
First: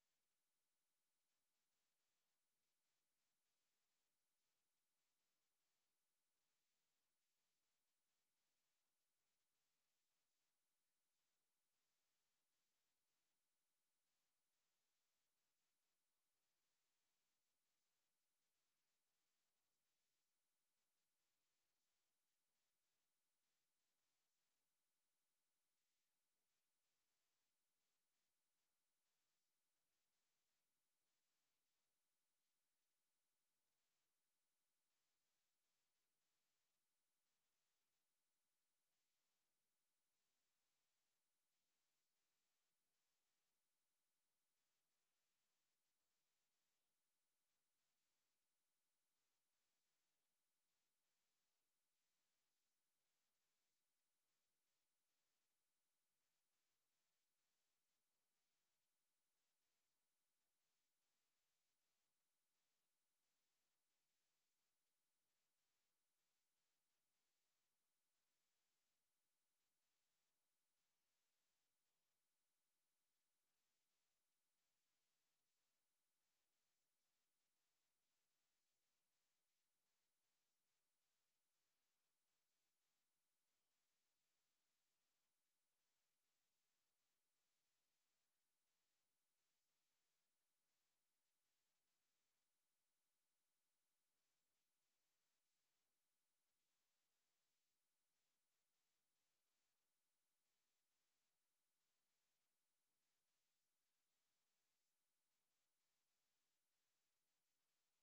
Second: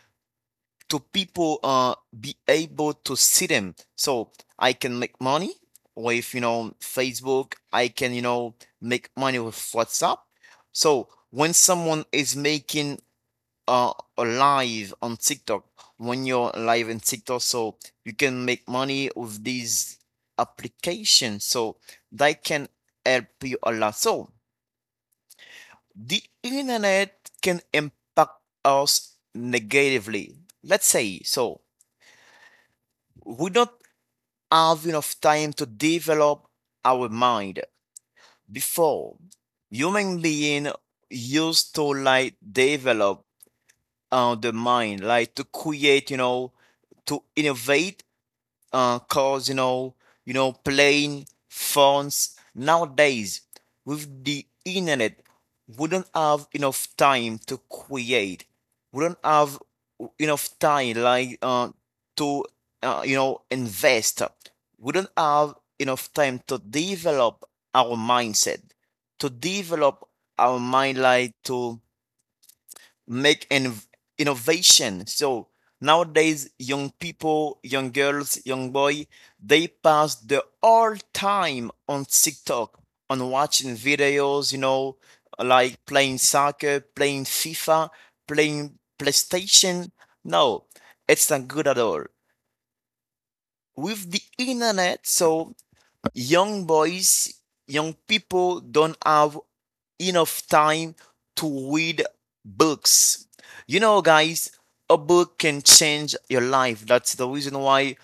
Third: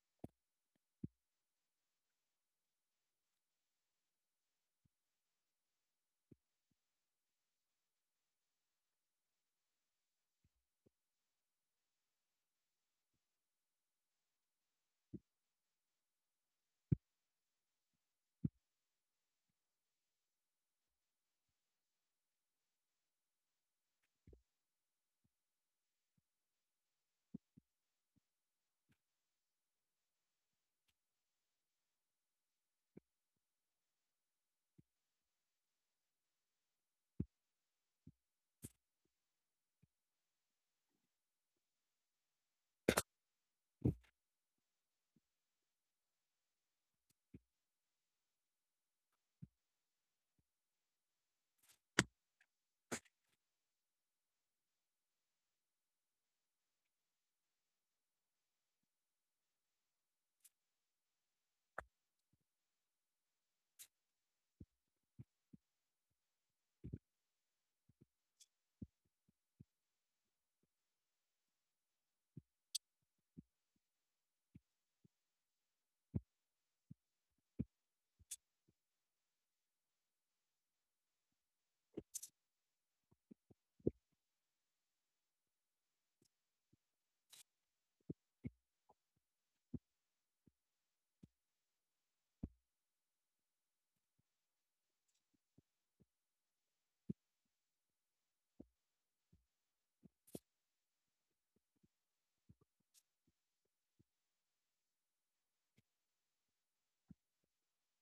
to people be able to see them so I can make money with you know facebook I can you know make money with whatsapp so when someone is making uh a live on tiktok when you're live in tiktok so you can make money with these applications so that can help you a lot so the internet can impact us negatively let's say so we don't have enough time to develop our mind. Before, human being used to like develop the mind, like to create, you know, to innovate cause you know, playing phones nowadays with the internet, we don't have enough time to create. We don't have enough time, like to you know, invest. We don't have enough time to develop our mindset, to develop our mind, like to make an innovation. So nowadays, young people, young girls, young boy, they pass the all time on TikTok, on watching videos, you know, like playing soccer, playing FIFA, playing PlayStation. No, it's not good at all. With the internet, so young boys, young people don't have enough time to read books. You know, guys, a book can change your life. That's the reason why,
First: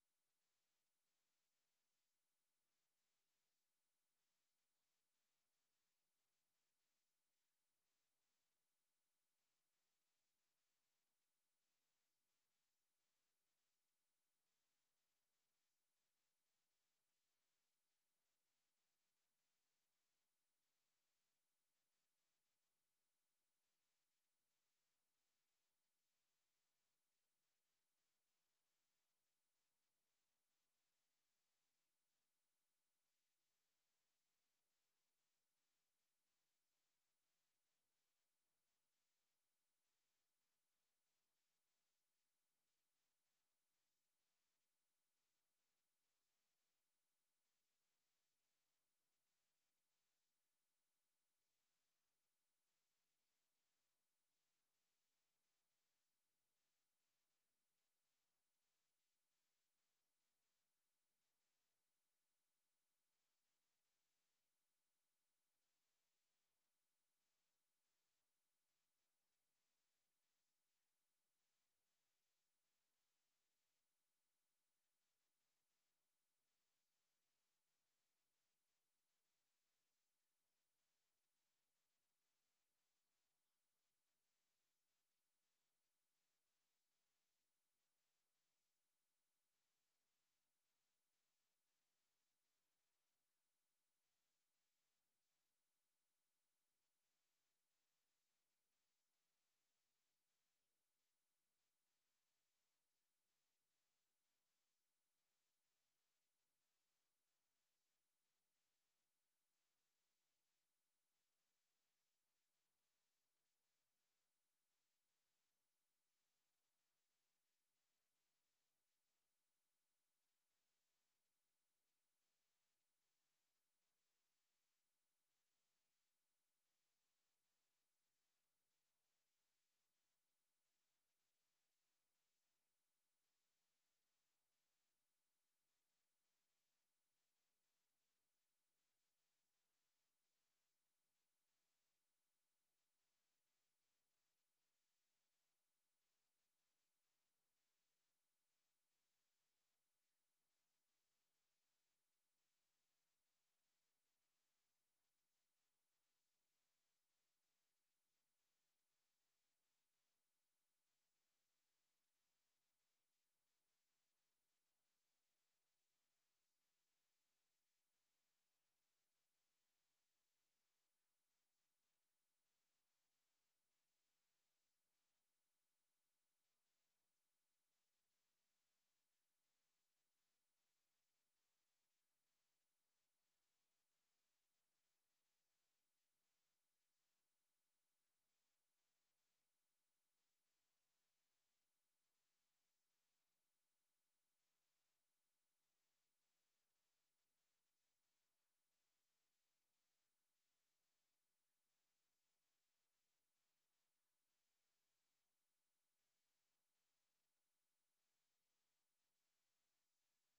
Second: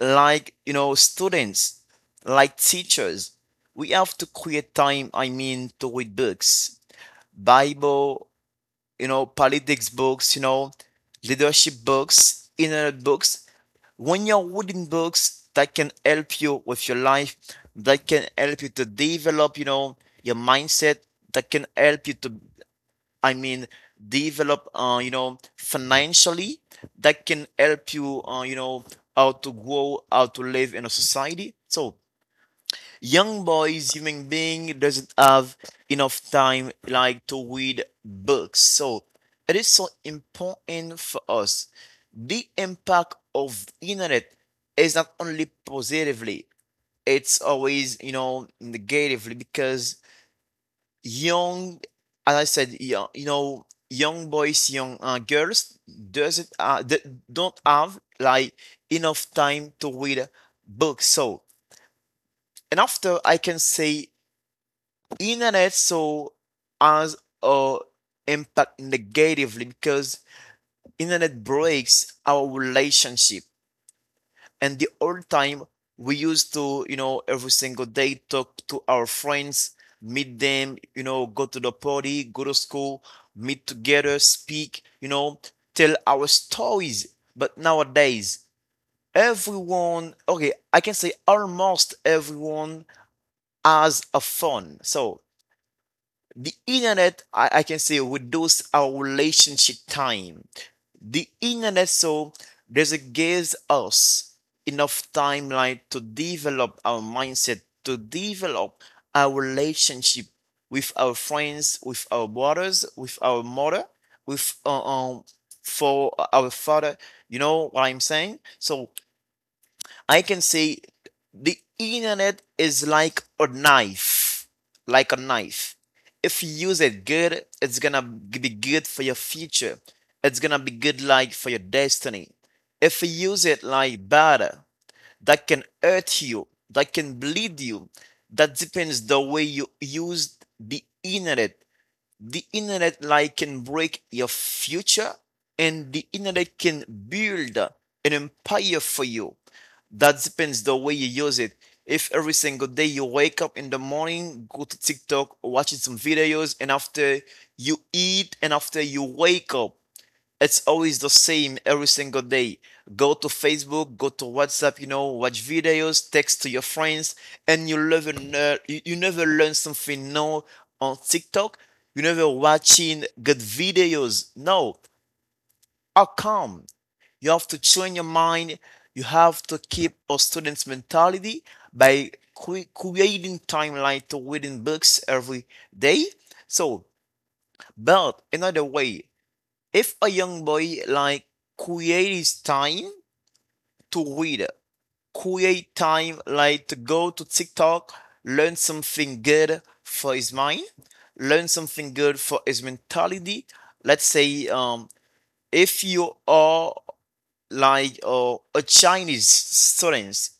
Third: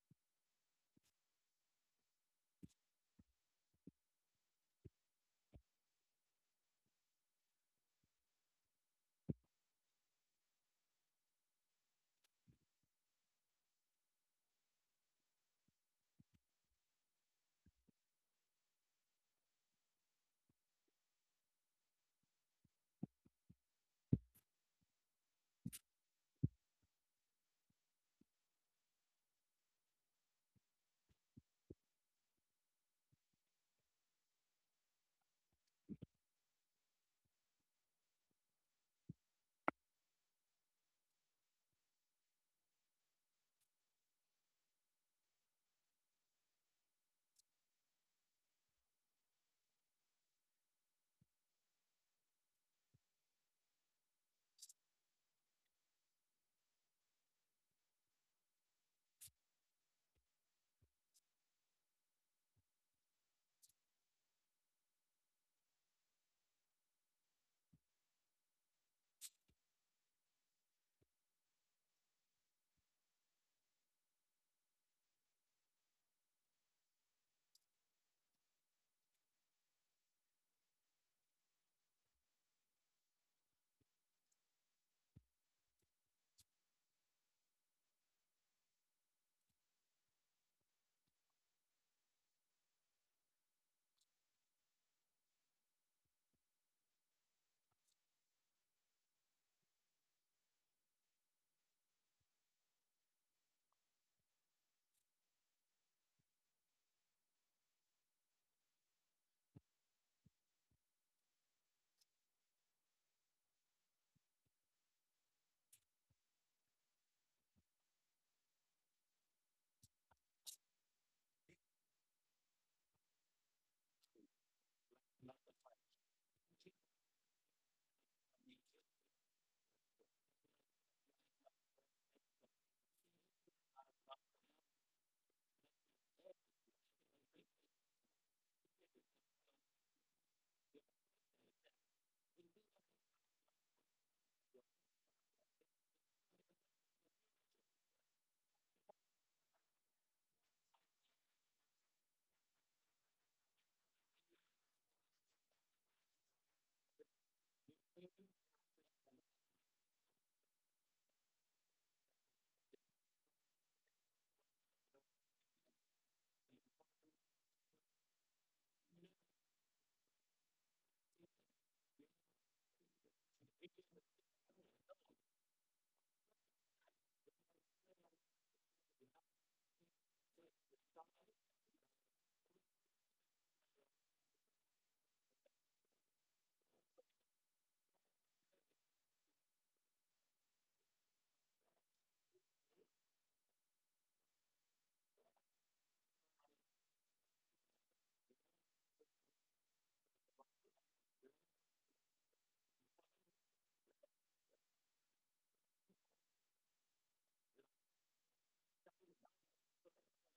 like, you know, students, like teachers, we have to create time, I mean, to read books, Bible, you know, politics books, you know, leadership books, internet books. When you're reading books that can help you with your life, that can help you to develop, you know, your mindset, that can help you to, I mean, develop, you know, financially, that can help you, you know, how to grow, how to live in a society. So young boys, human being doesn't have enough time like to read books. So it is so important for us. The impact of internet is not only positively, it's always, you know, negatively because young, as I said, young, you know, young boys, young girls doesn't d- don't have like enough time to read books. So and after I can say internet so has a impact negatively because internet breaks our relationship and the old time we used to you know every single day talk to our friends meet them you know go to the party go to school meet together speak you know tell our stories but nowadays everyone okay I can say almost everyone has a phone so the internet I can say reduce our relationship time the internet so there's a gives us enough timeline to develop our mindset to develop our relationship with our friends with our brothers with our mother with for our father you know what I'm saying so I can say the internet is like a knife, like a knife. If you use it good, it's gonna be good for your future. It's gonna be good like for your destiny. If you use it like bad, that can hurt you, that can bleed you. That depends the way you use the internet like can break your future and the internet can build an empire for you that depends the way you use it if every single day you wake up in the morning go to tiktok watch some videos and after you eat and after you wake up it's always the same every single day. Go to Facebook, go to WhatsApp, you know, watch videos, text to your friends, and you never learn, you never learn something new on TikTok. You never watching good videos. No, how come? You have to train your mind. You have to keep a student's mentality by creating timeline to reading books every day. So, but another way, if a young boy like create his time to read, create time like to go to TikTok, learn something good for his mind, learn something good for his mentality. Let's say, if you are like a Chinese students,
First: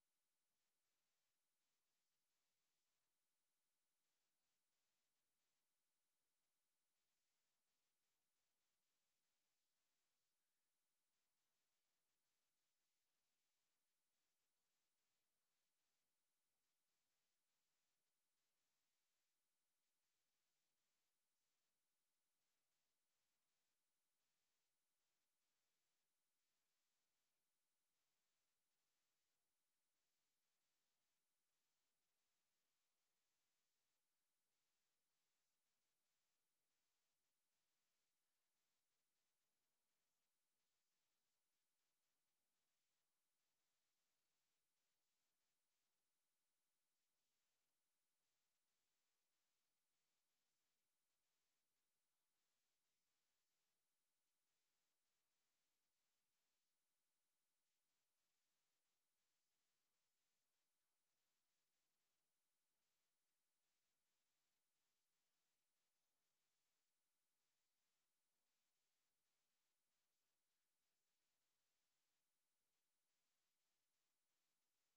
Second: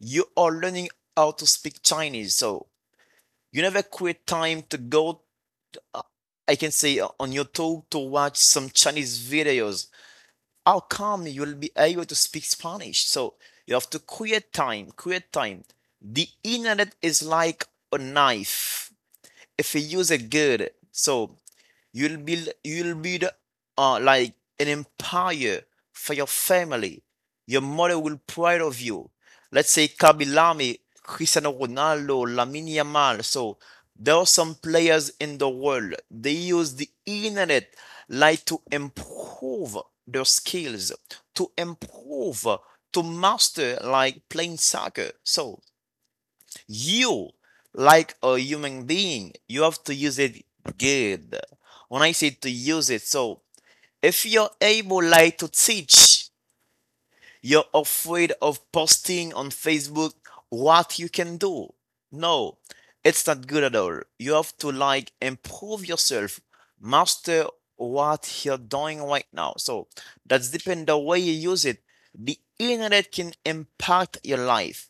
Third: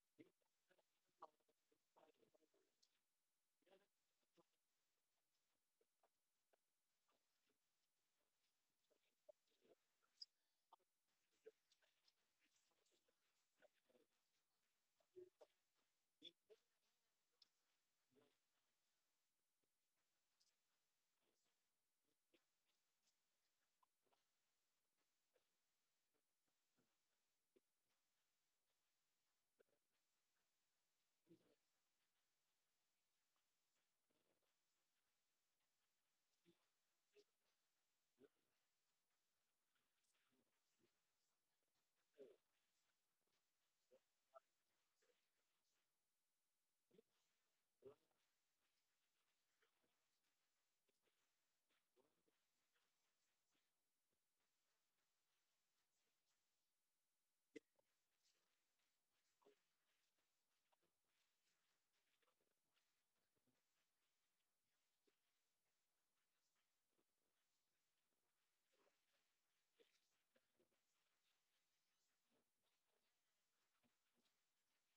you are learning how to speak Chinese, so you never create time to go, I can say on YouTube to watch some Chinese videos, how come you will be able to speak Spanish? So you have to create time, create time. The internet is like a knife. If you use it good, so you'll build like an empire for your family. Your mother will proud of you. Let's say Kabi Lamy, Cristiano Ronaldo, Lamine Yamal. So there are some players in the world. They use the internet like to improve their skills, to improve, to master like playing soccer. So you, like a human being, you have to use it good. When I say to use it, so if you're able, like, to teach, you're afraid of posting on Facebook what you can do. No, it's not good at all. You have to like improve yourself, master what you're doing right now. So that's depend the way you use it. The internet can impact your life,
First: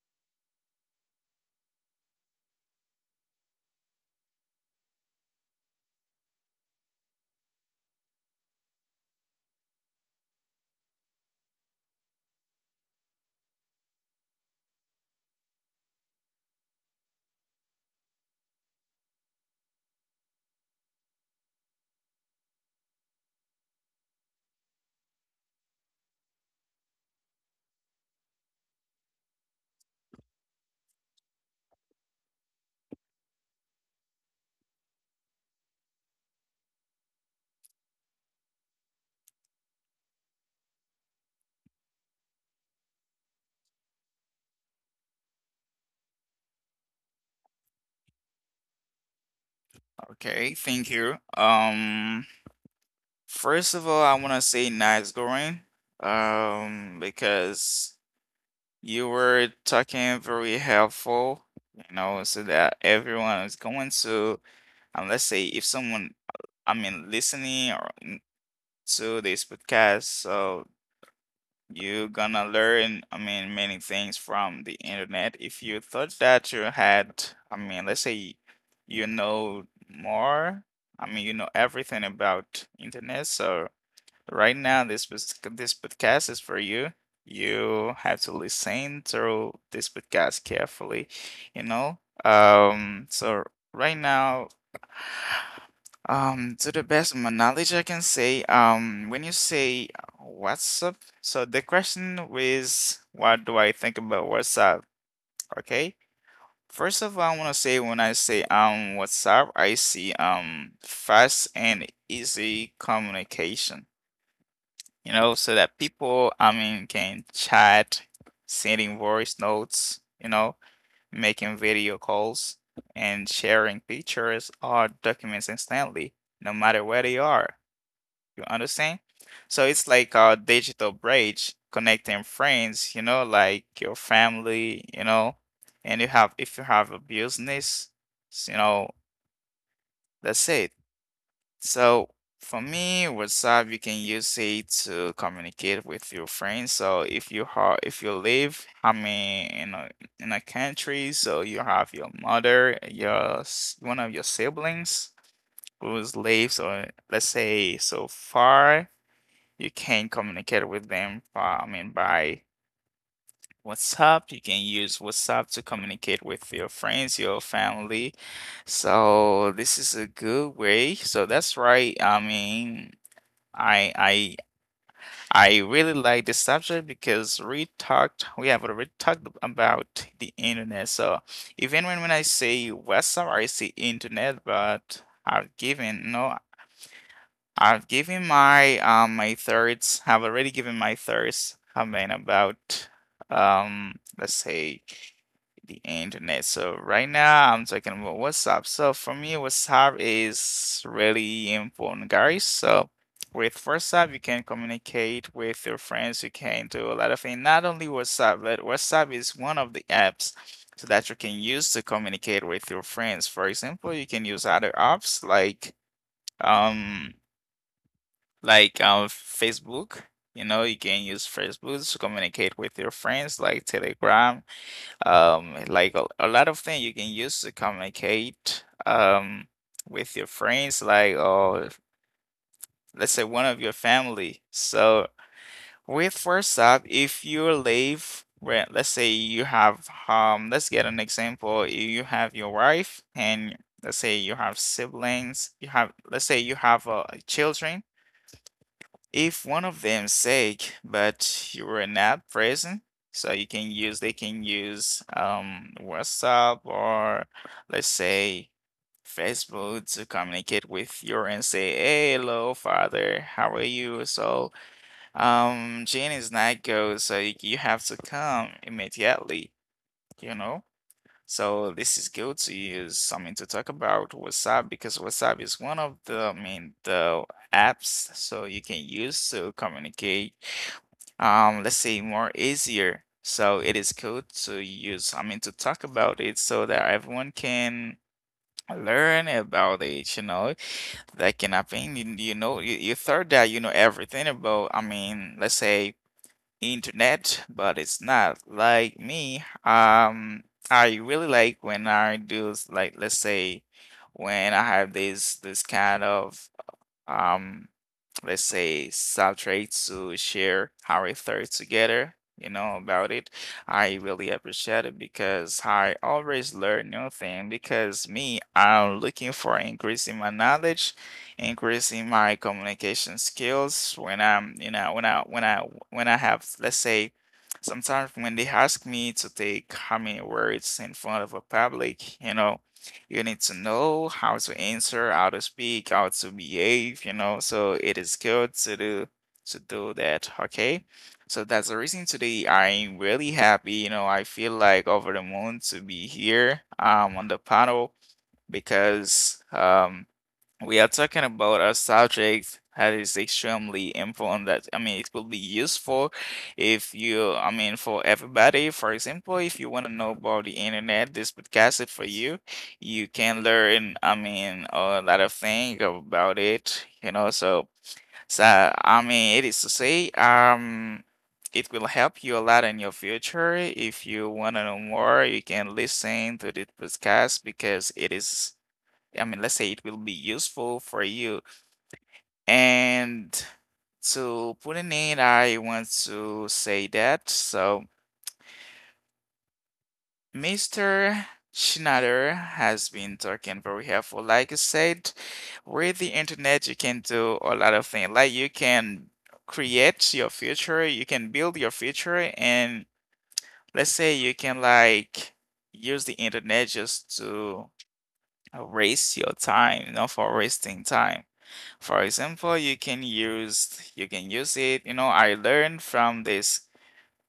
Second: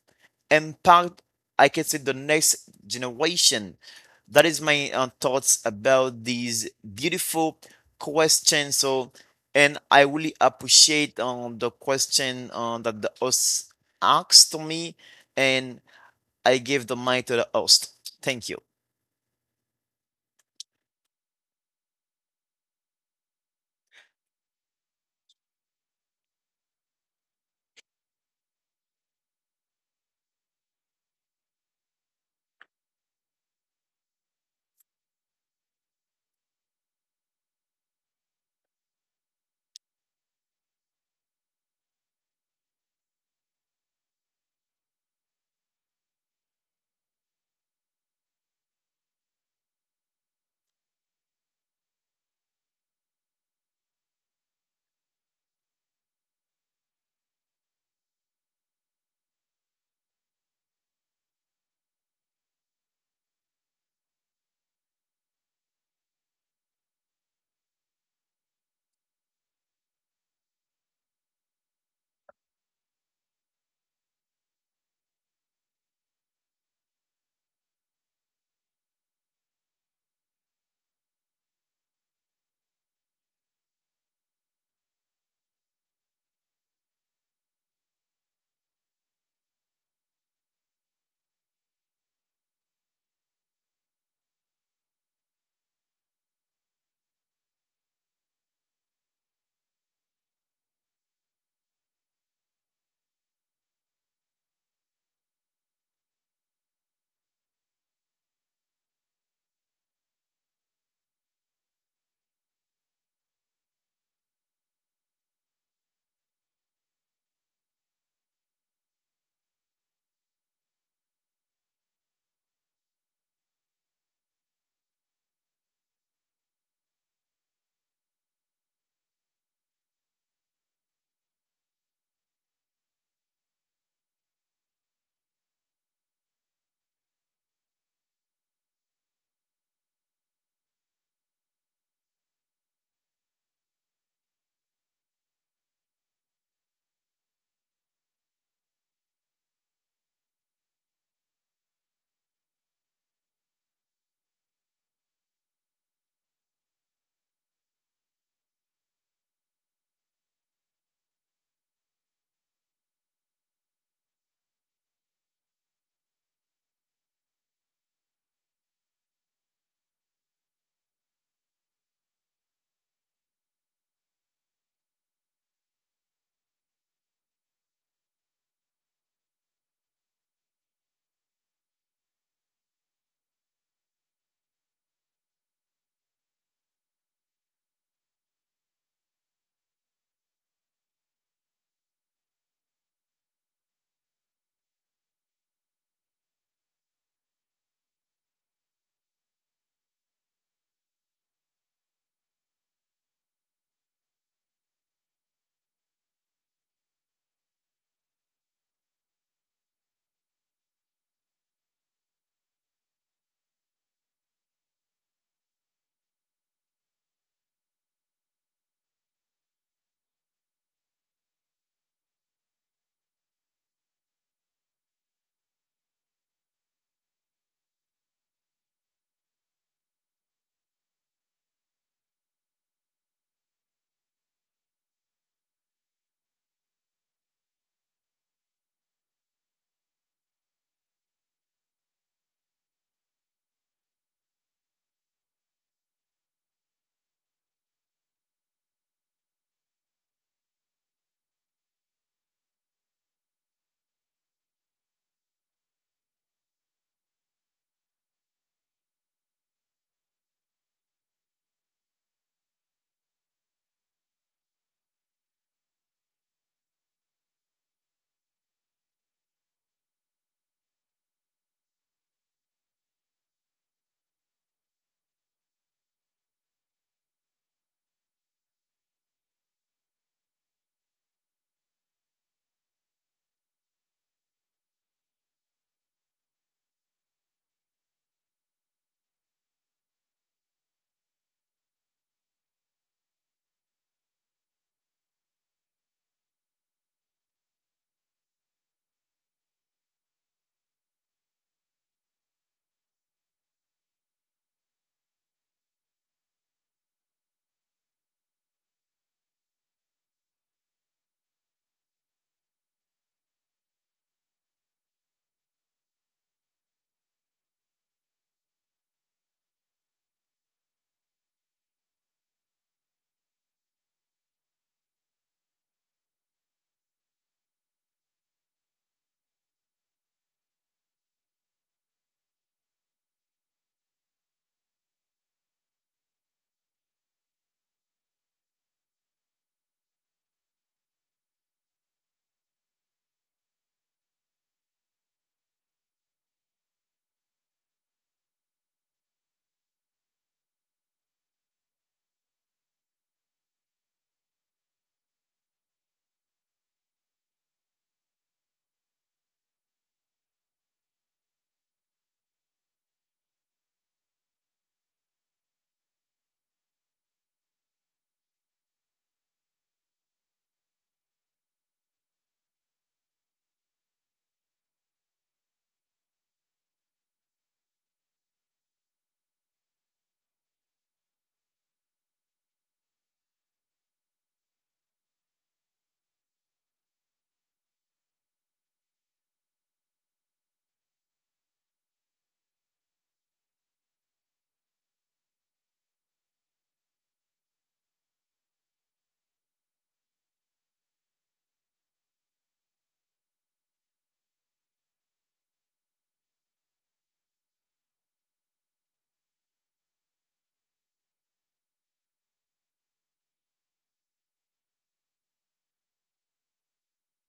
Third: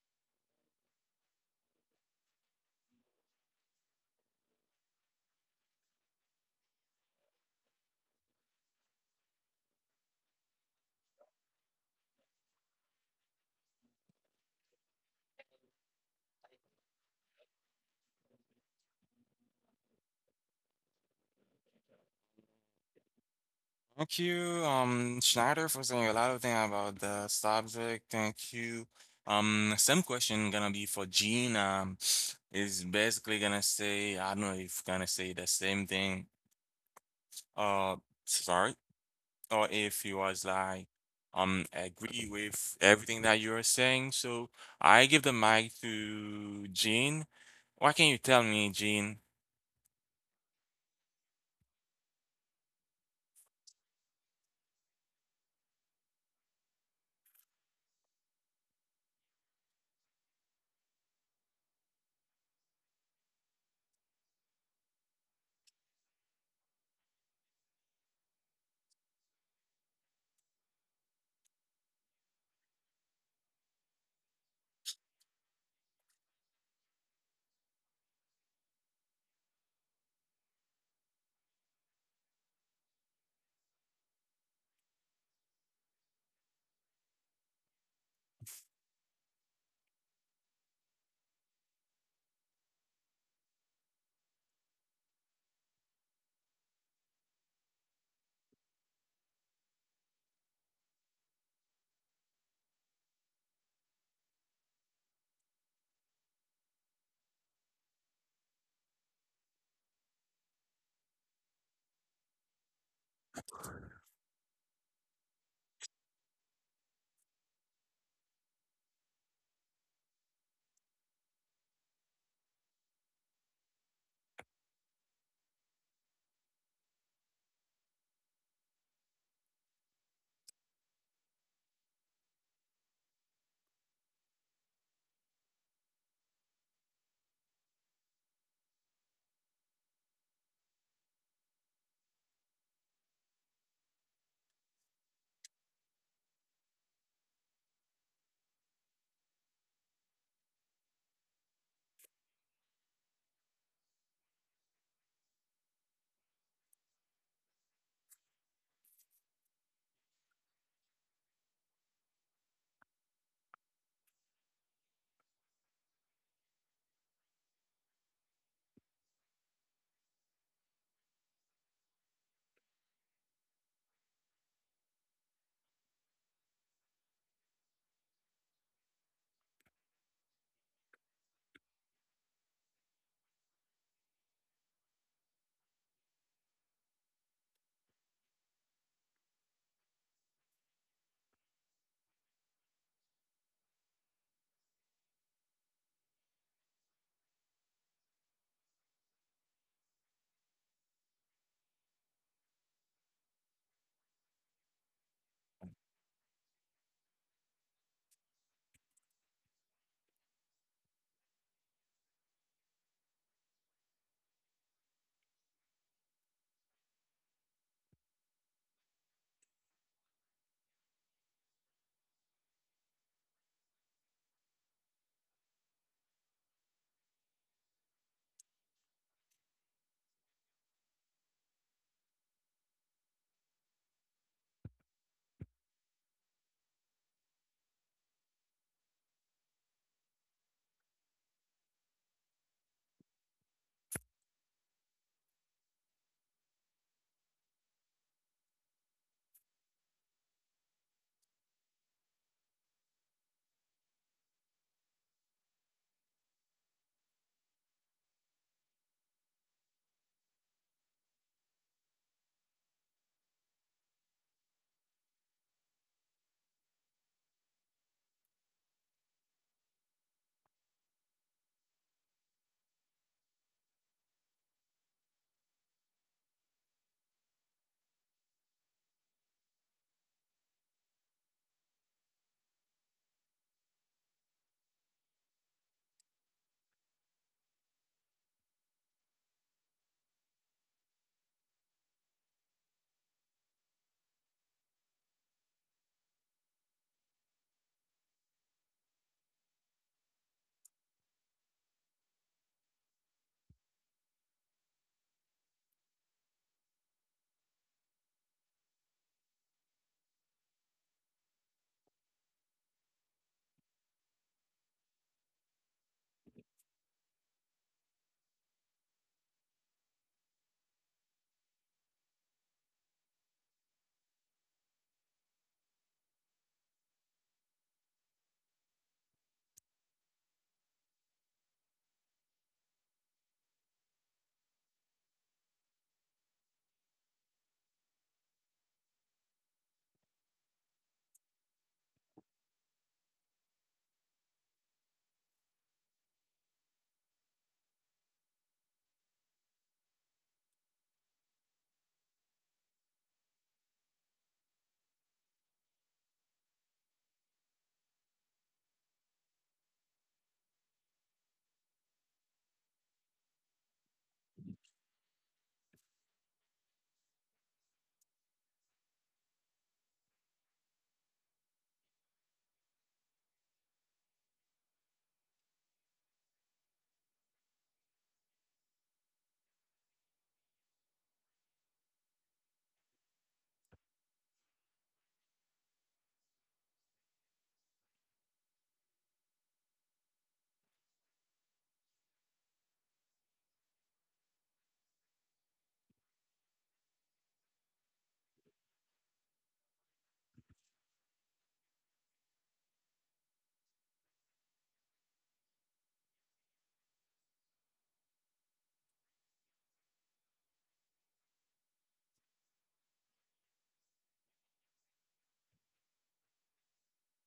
impact, I can say, the next generation. That is my thoughts about these beautiful questions. So, and I really appreciate the question that the host asked to me, and I give the mic to the host. Thank you. Thank you, Schneider, for saying a lot of things about the subject. Thank you. Same question gonna be for Gene. Is basically gonna say I don't know if gonna say the same thing. Uh, sorry. Or if he was like agree with everything that you are saying. So I give the mic to Jean. What can you tell me, Jean? Okay, thank you. First of all, I want to say nice going, because you were talking very helpful, you know, so that everyone is going to, and let's say if someone, I mean, listening or to this podcast, so you're gonna learn, I mean, many things from the internet. If you thought that you had, I mean, let's say you know more, I mean, you know everything about internet, so. Right now, this podcast is for you. You have to listen through this podcast carefully, you know. So right now, to the best of my knowledge, I can say, when you say WhatsApp, so the question is, what do I think about WhatsApp? Okay. First of all, I want to say when I say WhatsApp, I see fast and easy communication, so that people, can chat, sending voice notes, you know, making video calls, and sharing pictures or documents instantly, no matter where they are. You understand? So it's like a digital bridge connecting friends, you know, like your family, you know, and you have if you have a business, you know, that's it. So for me, WhatsApp, you can use it to communicate with your friends. So if you live, in a country, so you have your mother, your one of your siblings who lives, or let's say so far, you can communicate with them. I mean, by WhatsApp, you can use WhatsApp to communicate with your friends, your family. So this is a good way. So that's right. I mean. I I I really like this subject because we have already talked about the internet. So even when I say WhatsApp, I say internet, but I've given no I've given my my thirds. Have already given my thirds. Have been about let's say the internet. So right now I'm talking about WhatsApp. So for me, WhatsApp is really important, guys. So with WhatsApp, you can communicate with your friends. You can do a lot of things. Not only WhatsApp, but WhatsApp is one of the apps so that you can use to communicate with your friends. For example, you can use other apps like um like Facebook. You know, you can use Facebook to communicate with your friends, like Telegram. Like a lot of things you can use to communicate with your friends, like or let's say one of your family. So with WhatsApp, if you live where let's say you have let's get an example. You have your wife and let's say you have siblings, you have let's say you have children if one of them sick, but you were not present, so you can use they can use WhatsApp or let's say Facebook to communicate with you and say, "Hey, hello, father, how are you?" So, Jane is not good, so you have to come immediately, you know? So this is good to use something to talk about WhatsApp because WhatsApp is one of the, I mean, the apps so you can use to communicate, let's say more easier. So it is good to use, I mean, to talk about it so that everyone can learn about it, you know, that can happen. You know, you thought that you know everything about, I mean, let's say internet, but it's not like me. I really like when I do like let's say when I have this kind of um, let's say subtract to share our thoughts together you know about it. I really appreciate it because I always learn new thing because me I'm looking for increasing my knowledge, increasing my communication skills when I'm you know when I have let's say sometimes when they ask me to take how many words in front of a public you know, you need to know how to answer, how to speak, how to behave, you know. So it is good to do that, okay? So that's the reason today I'm really happy, you know. I feel like over the moon to be here on the panel because we are talking about a subject that is extremely important that I mean it will be useful if you I mean for everybody. For example, if you want to know about the internet, this podcast is for you. You can learn I mean a lot of things about it, you know. So I mean it is to say it will help you a lot in your future. If you want to know more, you can listen to this podcast because it is I mean, let's say it will be useful for you. And to put in it, I want to say that. So, Mr. Schneider has been talking very helpful. Like I said, with the internet, you can do a lot of things. Like you can create your future, you can build your future, and let's say you can like use the internet just to waste your time, not for wasting time. For example, you can use it, you know, I learned from this,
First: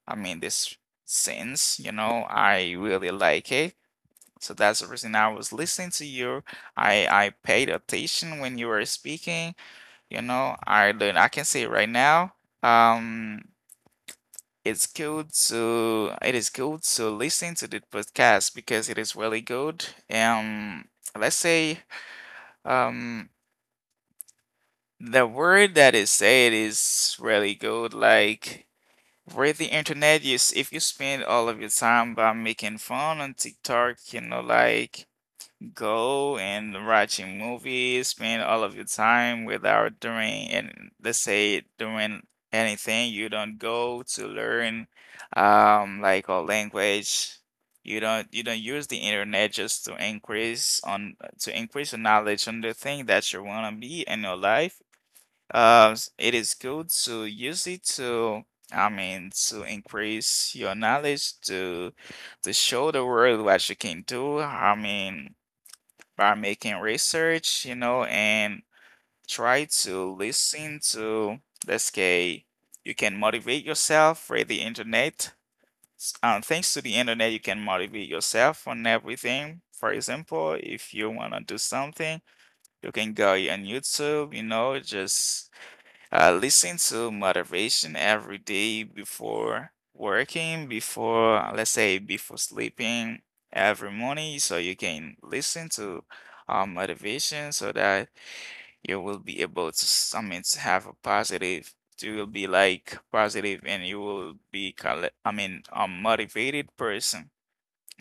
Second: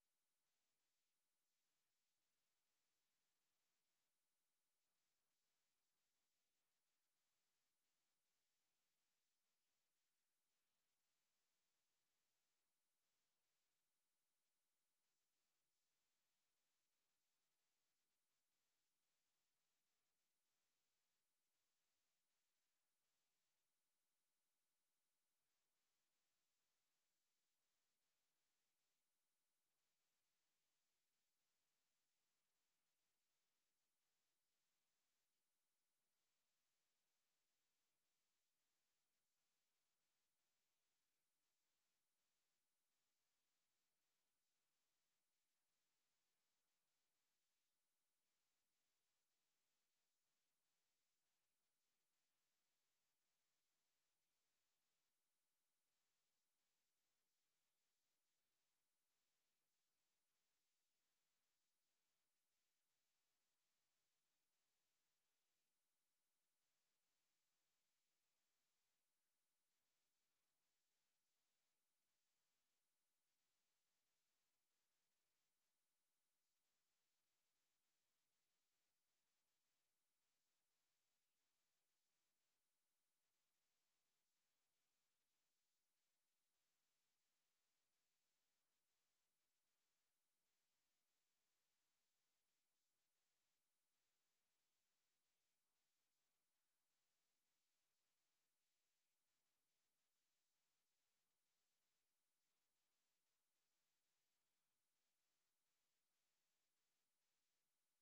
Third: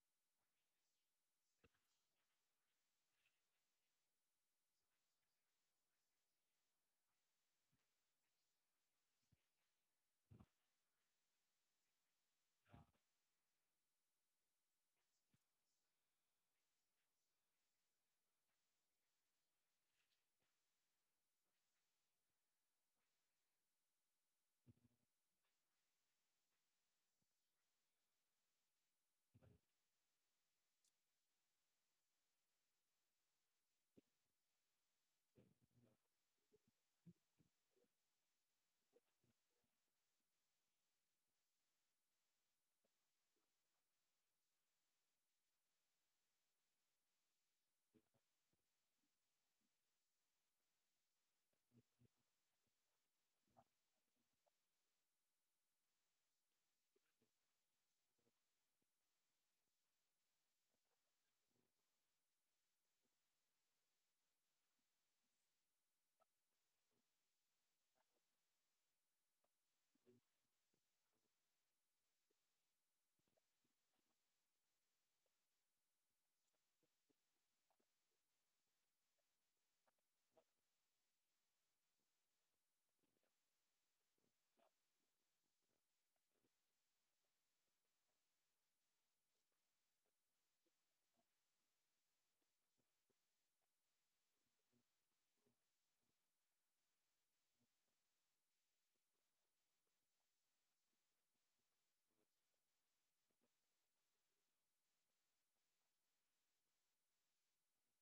I mean this since, you know, I really like it. So that's the reason I was listening to you. I paid attention when you were speaking, you know, I learned I can say it right now. Um it's good to it is good to listen to the podcast because it is really good. Um let's say um the word that is said is really good. Like with the internet, if you spend all of your time by making fun on TikTok, you know, like go and watching movies, spend all of your time without doing and let's say doing anything. You don't go to learn, like a language. You don't use the internet just to increase on to increase your knowledge on the thing that you wanna be in your life. uh, it is good to use it to, I mean, to increase your knowledge to show the world what you can do. I mean, by making research, you know, and try to listen to, let's say, you can motivate yourself for the internet. Thanks to the internet, you can motivate yourself on everything. For example, if you want to do something, you can go on YouTube, you know, just listen to motivation every day before working, before, let's say, before sleeping every morning. So you can listen to motivation so that you will be able to, I mean, to have a positive, you will be like positive and you will be, I mean, a motivated person.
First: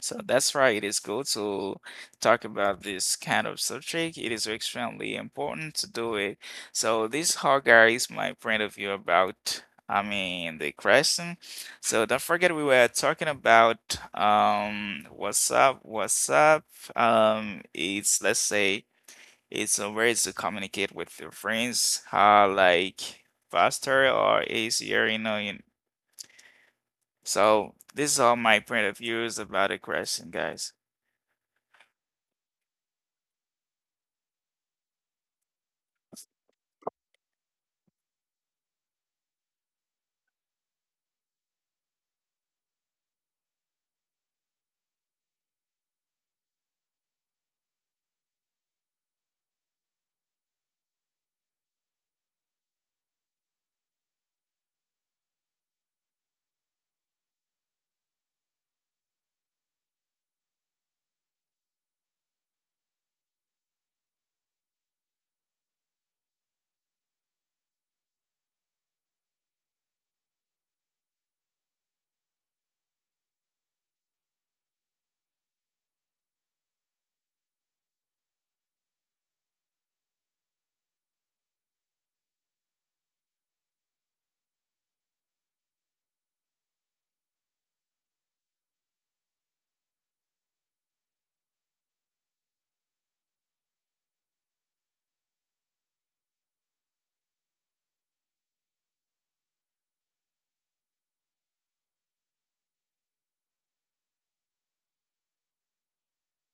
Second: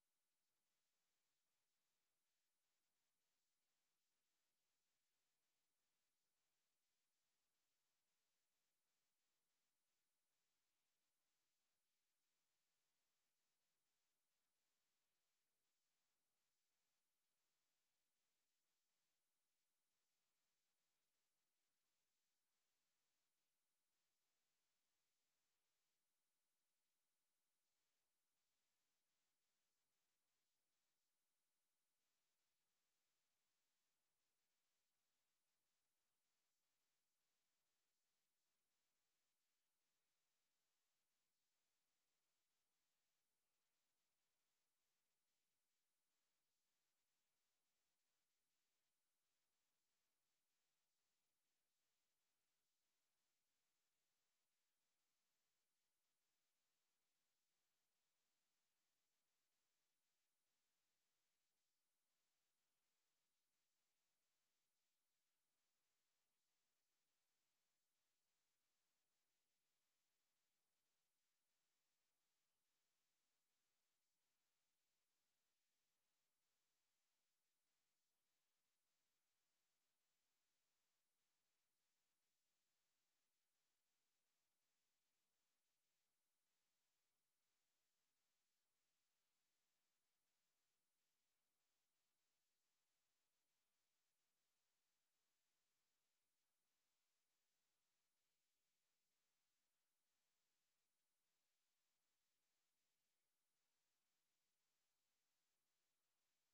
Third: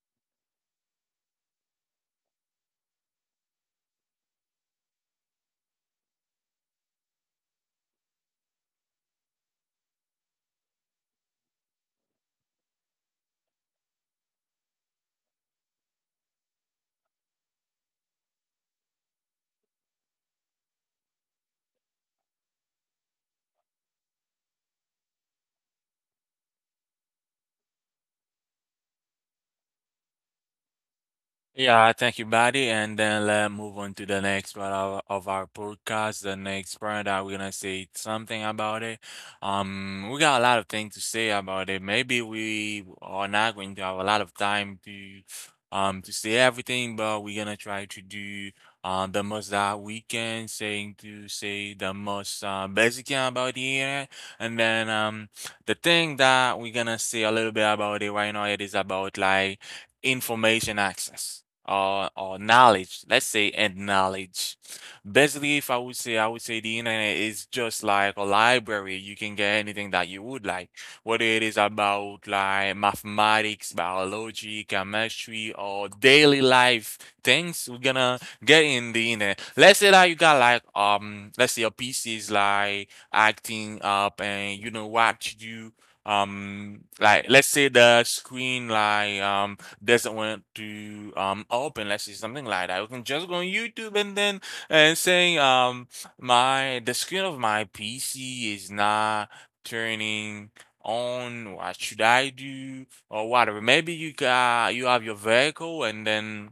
So that's why it is good to talk about this kind of subject. It is extremely important to do it. So this whole guy is my point of view about, I mean, the question. So don't forget we were talking about what's up, what's up. It's let's say it's a way to communicate with your friends, like faster or easier, you know. So this is all my point of views about the question, guys. Yeah, thank you, buddy. And then let's move on to the next part of our podcast. The next part, I'm gonna say something about it. We got a lot of things to say about it. Maybe we are not going to have a lot of time to to say everything, but we're gonna try to do the most that we can, saying to say the most basic thing about it. And then, the thing that we're gonna say a little bit about it right now, it is about like information access or knowledge. Let's say and knowledge. Basically, if I would say, I would say the internet is just like a library. You can get anything that you would like, whether it is about like mathematics, biology, chemistry, or daily life things. We're gonna get in the internet. Let's say that you got like let's say your PC is like acting up, and you know what to do. Like let's say the screen like doesn't want to open, let's say something like that. We can just go on YouTube and then and saying my the screen of my PC is not turning on. What should I do or whatever? Maybe you have your vehicle, and then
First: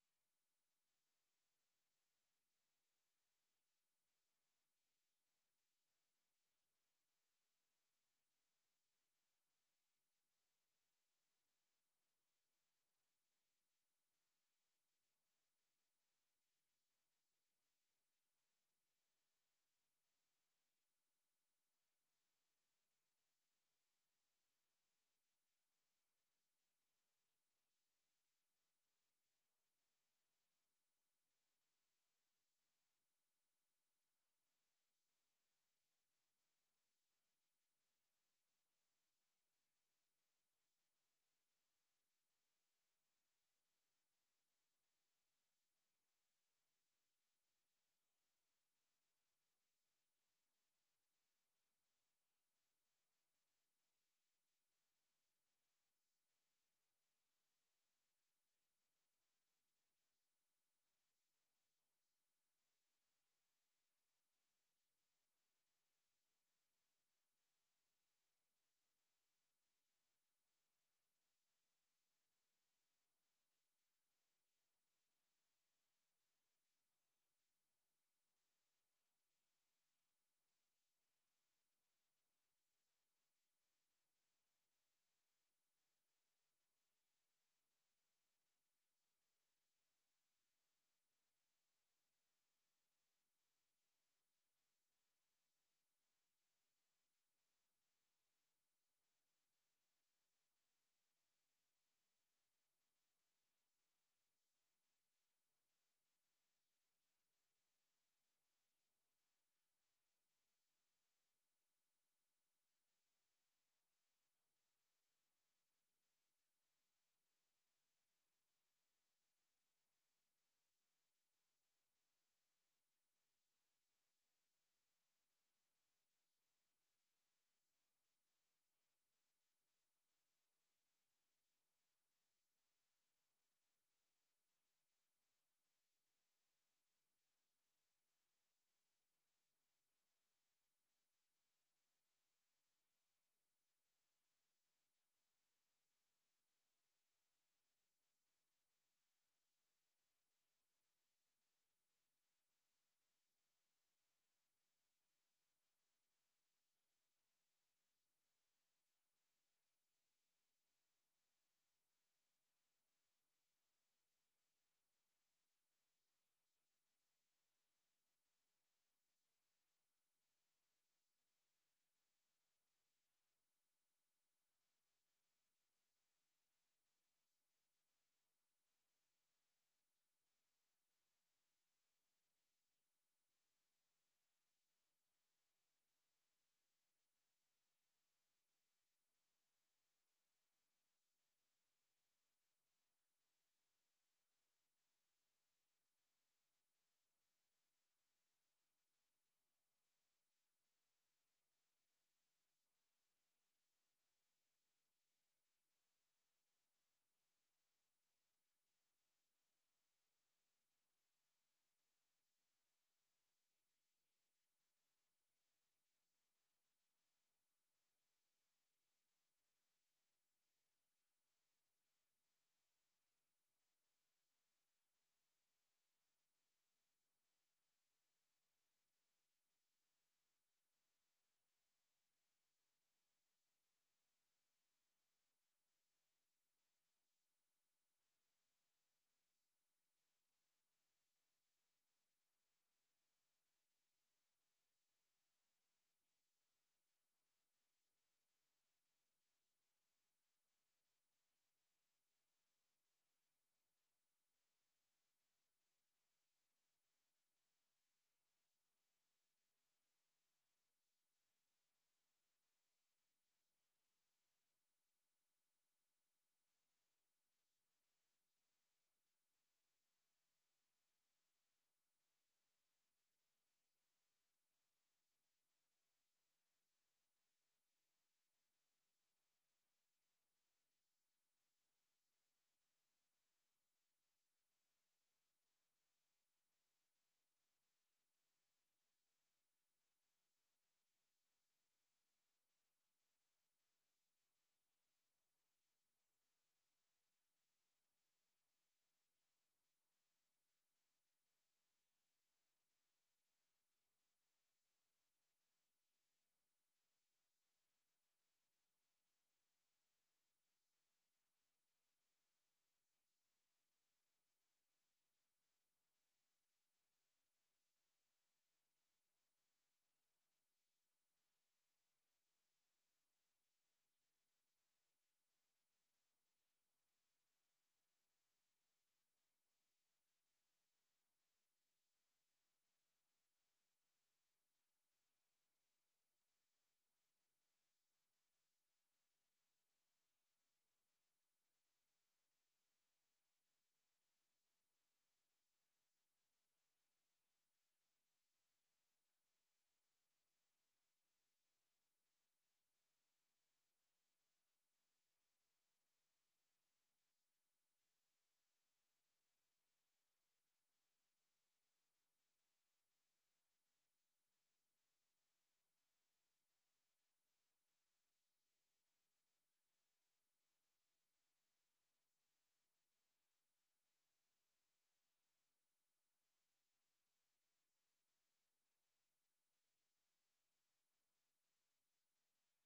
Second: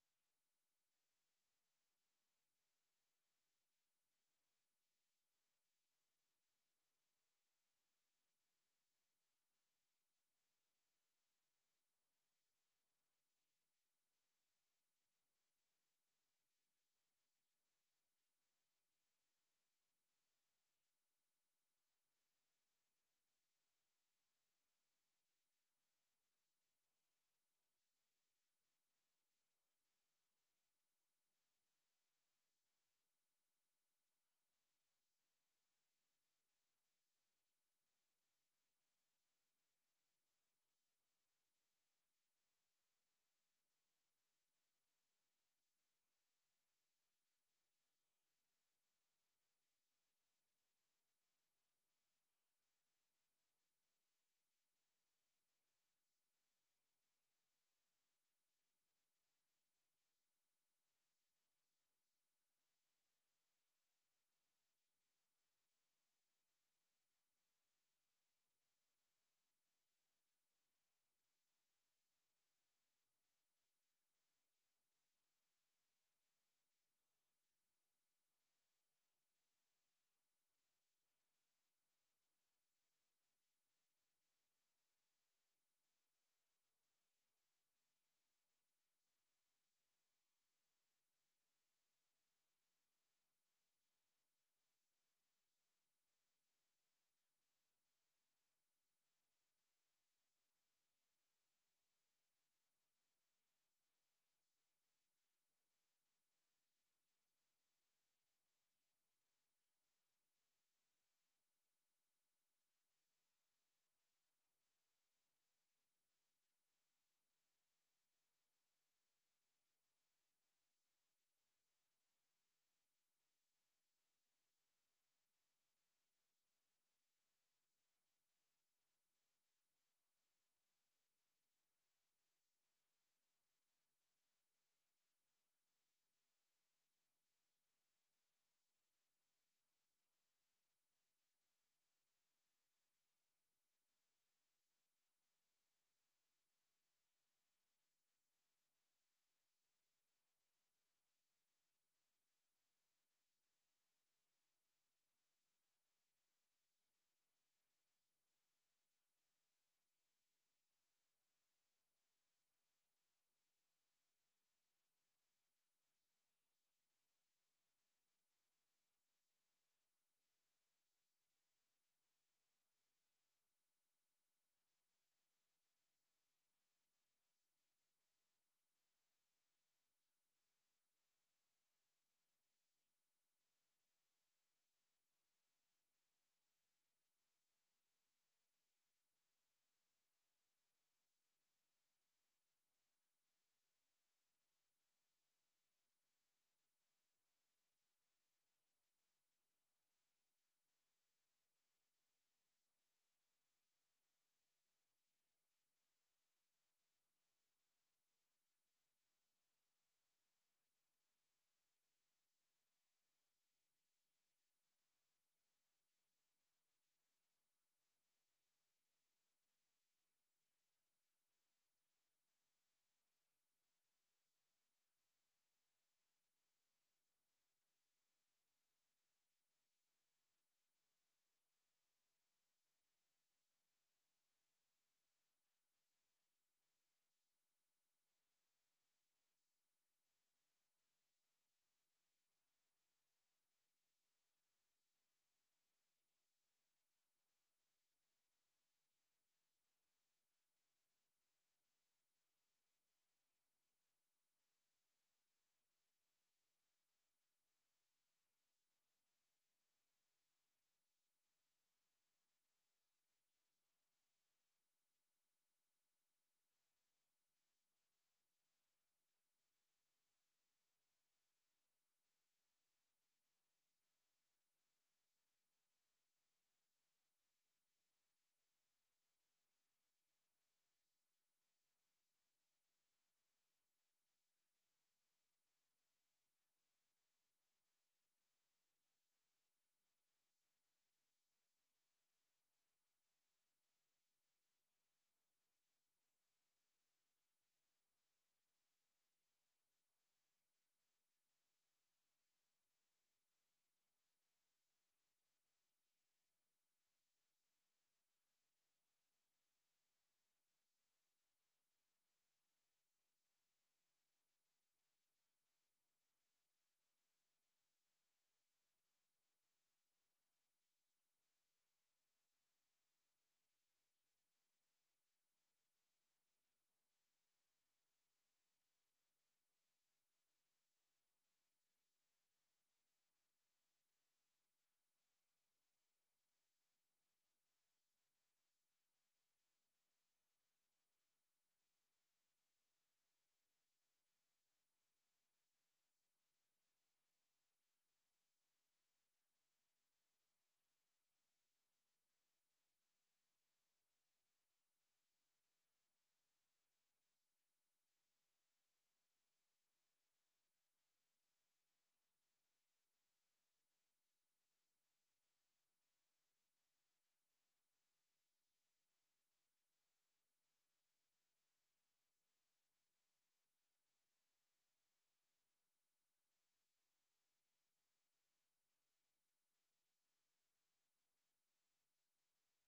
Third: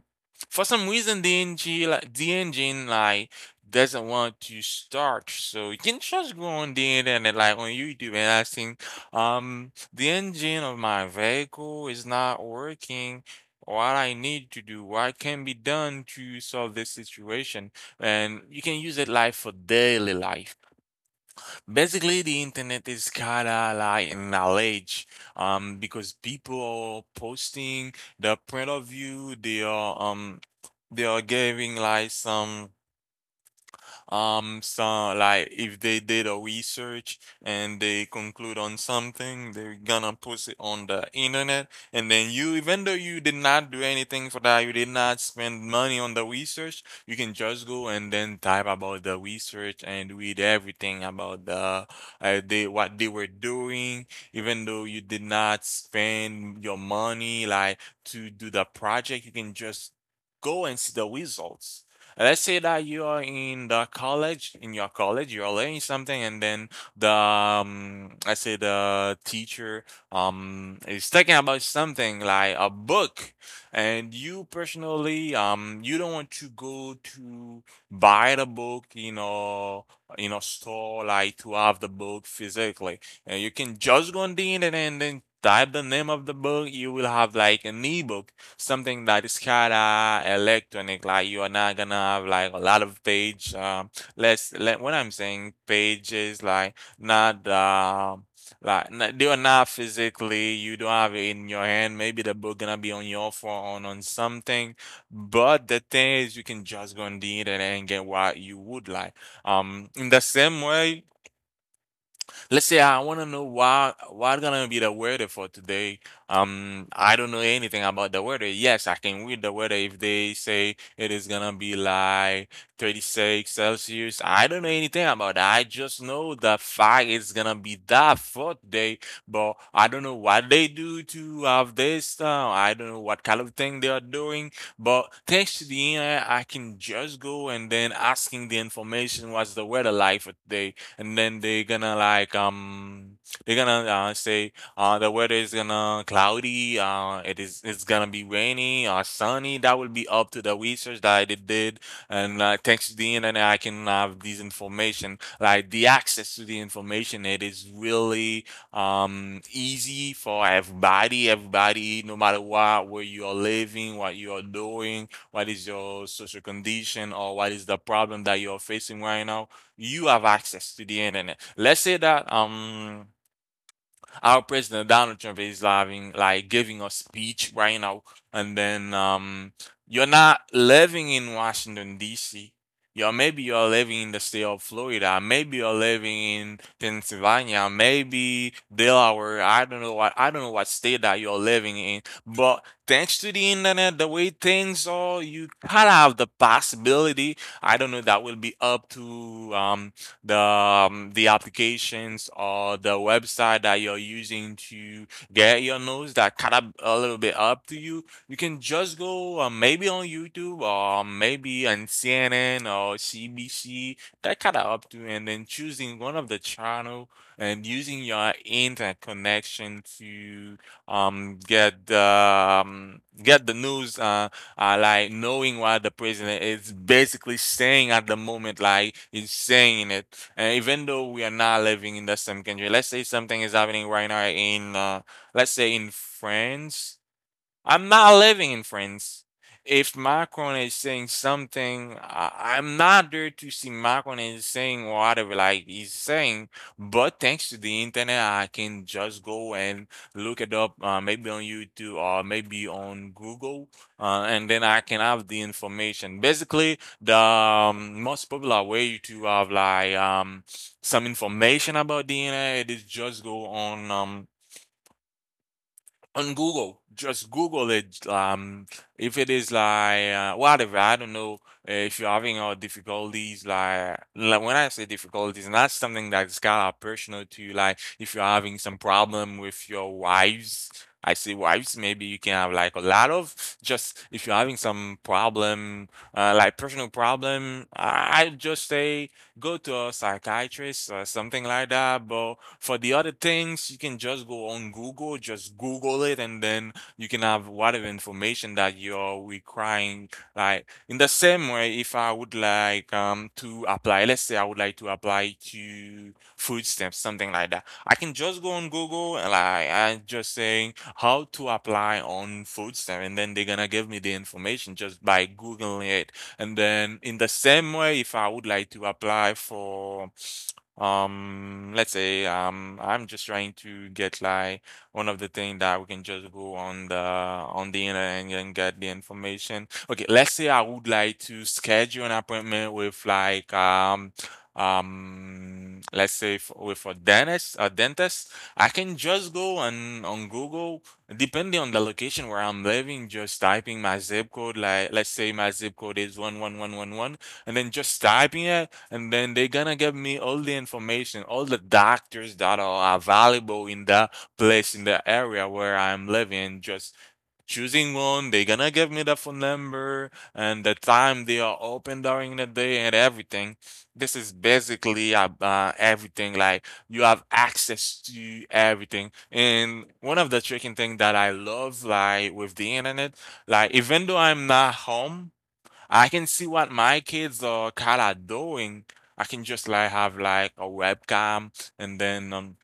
for some reason the engine like the engine doesn't want to start. So you can just go on the internet like on YouTube and asking the engine of my vehicle is not working, what I need to do, what can be done to solve this situation. And you can use it like for daily life. Basically, the internet is kind of like knowledge, because people are posting their point of view. They are they are giving like some like if they did a research and they conclude on something, they're gonna post it on the internet. And then you, even though you did not do anything for that, you did not spend money on the research, you can just go and then type about the research and read everything about the they what they were doing. Even though you did not spend your money like to do the project, you can just go and see the results. Let's say that you are in the college, in your college you are learning something, and then the let's say the teacher is talking about something like a book, and you personally you don't want to go to buy the book, you know, in a store like to have the book physically, and you can just go on the internet and then type the name of the book. You will have like an ebook, something that is kinda electronic. Like you are not gonna have like a lot of page. Let's let when I'm saying pages, like not Uh, like they are not physically. You don't have it in your hand. Maybe the book gonna be on your phone on something. But the thing is, you can just go on the internet and get what you would like. In the same way, let's say I want to know why what gonna be the weather for today. I don't know anything about the weather. Yes, I can read the weather if they say it is gonna be like 36 Celsius. I don't know anything about that. I just know the fact it's gonna be that for today. But I don't know what they do to have this. I don't know what kind of thing they are doing. But thanks to the internet, I can just go and then asking the information what's the weather like for today, and then they're gonna like they're gonna say the weather is gonna cloudy, it's gonna be rainy or sunny. That will be up to the research that I did. And thanks to the internet, I can have these information. Like the access to the information, it is really easy for everybody. Everybody, no matter what where you are living, what you are doing, what is your social condition, or what is the problem that you are facing right now, you have access to the internet. Let's say that our president Donald Trump is having like giving a speech right now, and then you're not living in Washington D.C. You're maybe you're living in the state of Florida, maybe you're living in Pennsylvania, maybe Delaware. I don't know what state that you're living in, but thanks to the internet, the way things are, you kind of have the possibility. I don't know, that will be up to the applications or the website that you're using to get your notes. That kind of a little bit up to you. You can just go maybe on YouTube or maybe on CNN or CBC, that kind of up to, and then choosing one of the channel and using your internet connection to um get the get the news like knowing what the president is basically saying at the moment, like he's saying it. And even though we are not living in the same country, let's say something is happening right now in, let's say in France. I'm not living in France. If Macron is saying something, I'm not there to see Macron is saying whatever like he's saying. But thanks to the internet, I can just go and look it up, maybe on YouTube or maybe on Google, and then I can have the information. Basically, the most popular way to have like some information about the internet is just go on Google, just Google it. If it is like whatever, I don't know, if you're having difficulties. Like when I say difficulties, not something that's kind of personal to you. Like if you're having some problem with your wives, I say wives, maybe you can have like a lot of. Just if you're having some problem, like personal problem, I just say go to a psychiatrist or something like that. But for the other things, you can just go on Google, just Google it, and then you can have whatever information that you're requiring. Like in the same way, if I would like to apply, let's say I would like to apply to food stamps, something like that. I can just go on Google and like I just saying how to apply on food stamp, and then they're gonna give me the information just by Googling it. And then in the same way, if I would like to apply for, let's say, I'm just trying to get like one of the things that we can just go on the internet and, get the information. Okay, let's say I would like to schedule an appointment with like let's say f with a dentist. I can just go on Google depending on the location where I'm living, just typing my zip code. Like let's say my zip code is 11111, and then just typing it, and then they're gonna give me all the information, all the doctors that are available in the place, in the area where I'm living. Just choosing one, they gonna give me the phone number and the time they are open during the day and everything. This is basically everything. Like you have access to everything, and one of the tricking thing that I love like with the internet, like even though I'm not home, I can see what my kids are kind of doing. I can just like have like a webcam, and then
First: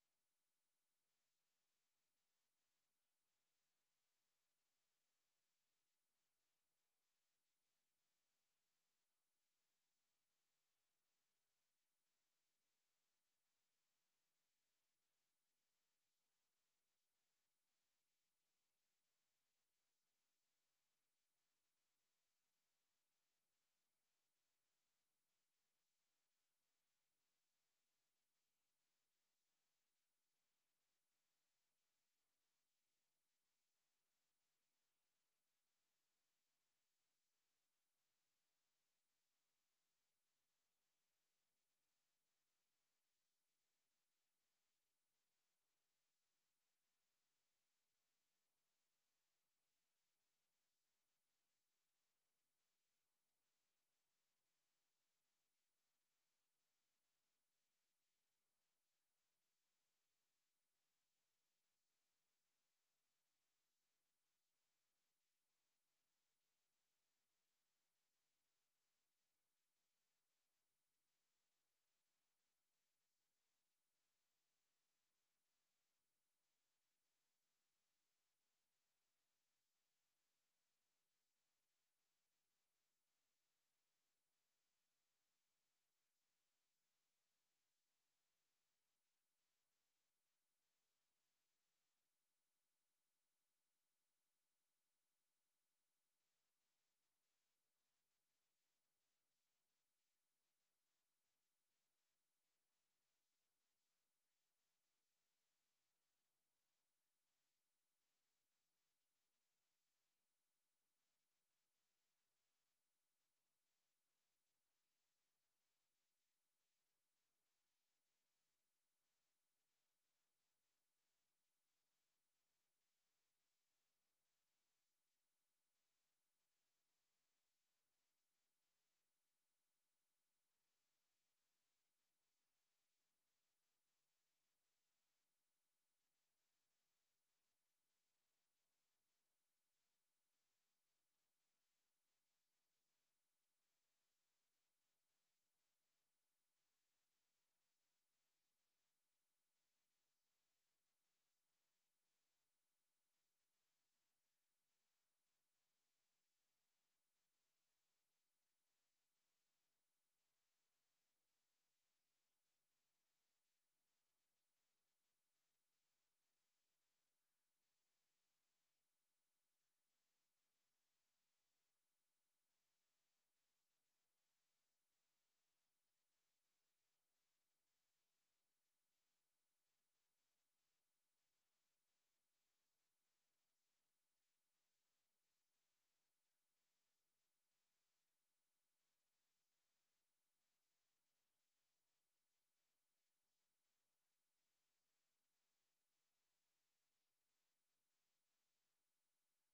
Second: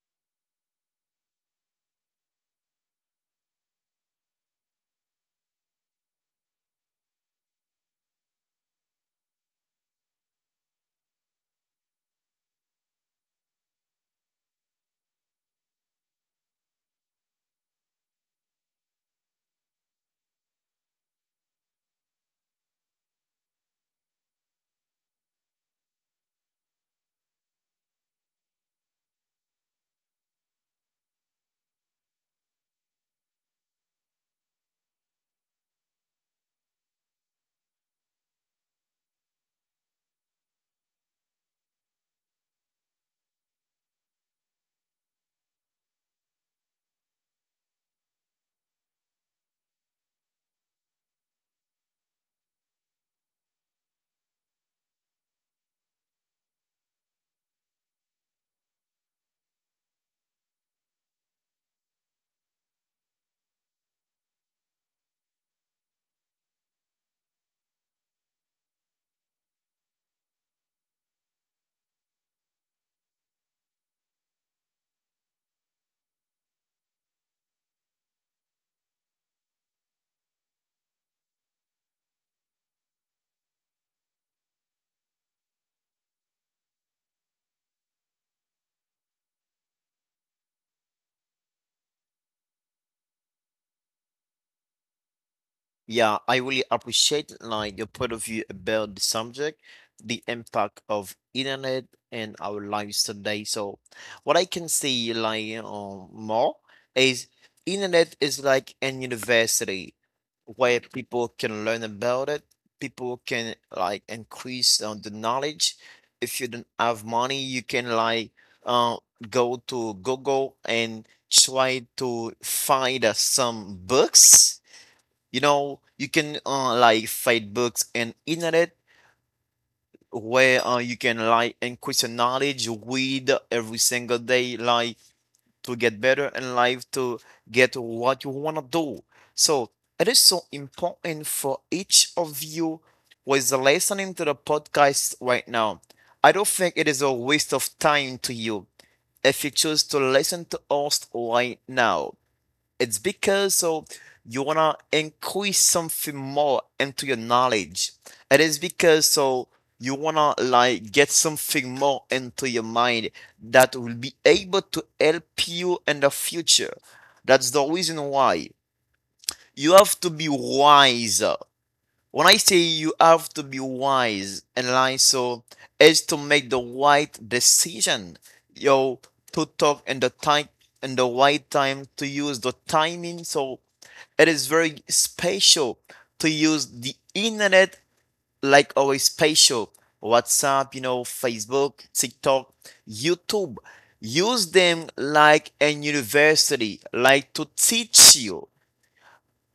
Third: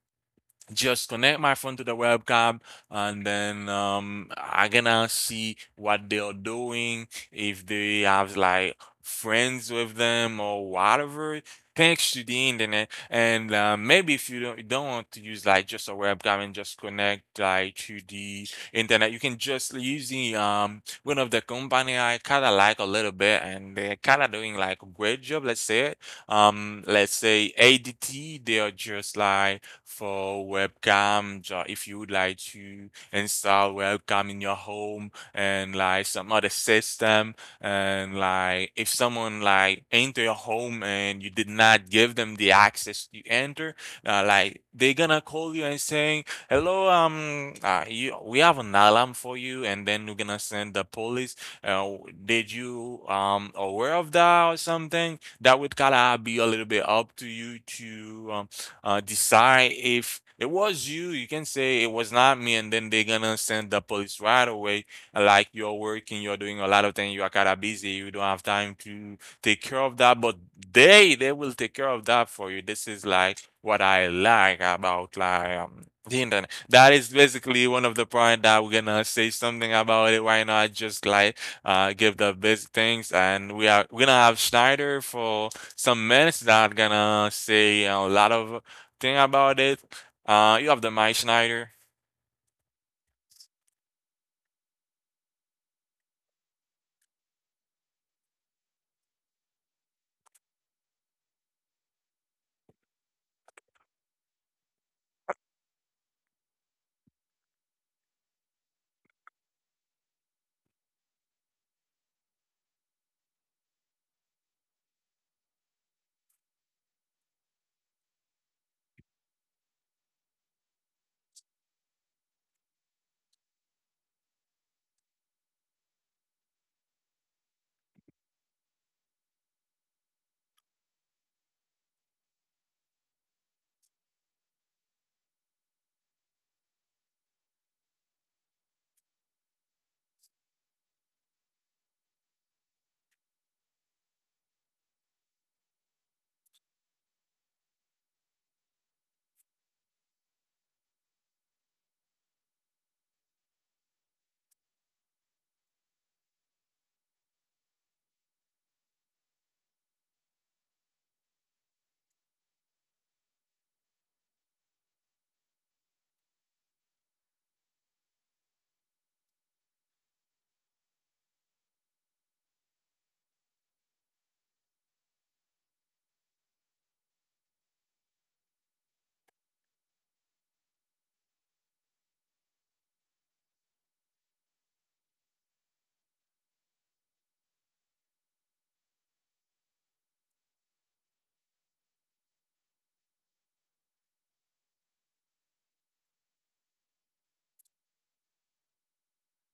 just connect my phone to the webcam, and then I gonna see what they're doing, if they have like friends with them or whatever, thanks to the internet. And maybe if you don't want to use like just a webcam and just connect like to the internet, you can just use the one of the company I kinda like a little bit, and they're kinda doing like a great job, let's say it. Let's say ADT, they are just like for webcams, or if you would like to install webcam in your home and like some other system, and like if someone like enter your home and you did not give them the access to enter, like they're gonna call you and saying, "Hello, you, we have an alarm for you," and then you're gonna send the police. Uh, did you aware of that or something? That would kind of be a little bit up to you to decide if it was you. You can say it was not me, and then they're gonna send the police right away. Like you're working, you're doing a lot of things, you are kind of busy, you don't have time to take care of that. But they will take care of that for you. This is like what I like about like the internet. That is basically one of the point that we're gonna say something about it. Why not just like give the best things, and we're gonna have Schneider for some minutes that gonna say a lot of. Think about it. You have the Mike Schneider. Yeah, I really appreciate like your point of view about the subject, the impact of internet and our lives today. So what I can say like more is, internet is like an university where people can learn about it. People can like increase on the knowledge. If you don't have money, you can like uh, go to Google and try to find some books. You know, you can like find books and internet where you can like increase your knowledge, read every single day, like to get better in life, to get what you wanna do. So it is so important for each of you who is listening to the podcast right now. I don't think it is a waste of time to you if you choose to listen to us right now. It's because so you wanna increase something more into your knowledge. It is because so you wanna like get something more into your mind that will be able to help you in the future. That's the reason why you have to be wise. When I say you have to be wise and like, so is to make the right decision. Yo, to talk in the time, in the right time, to use the timing. So it is very special to use the internet like always special. WhatsApp, you know, Facebook, TikTok, YouTube. Use them like a university, like to teach you,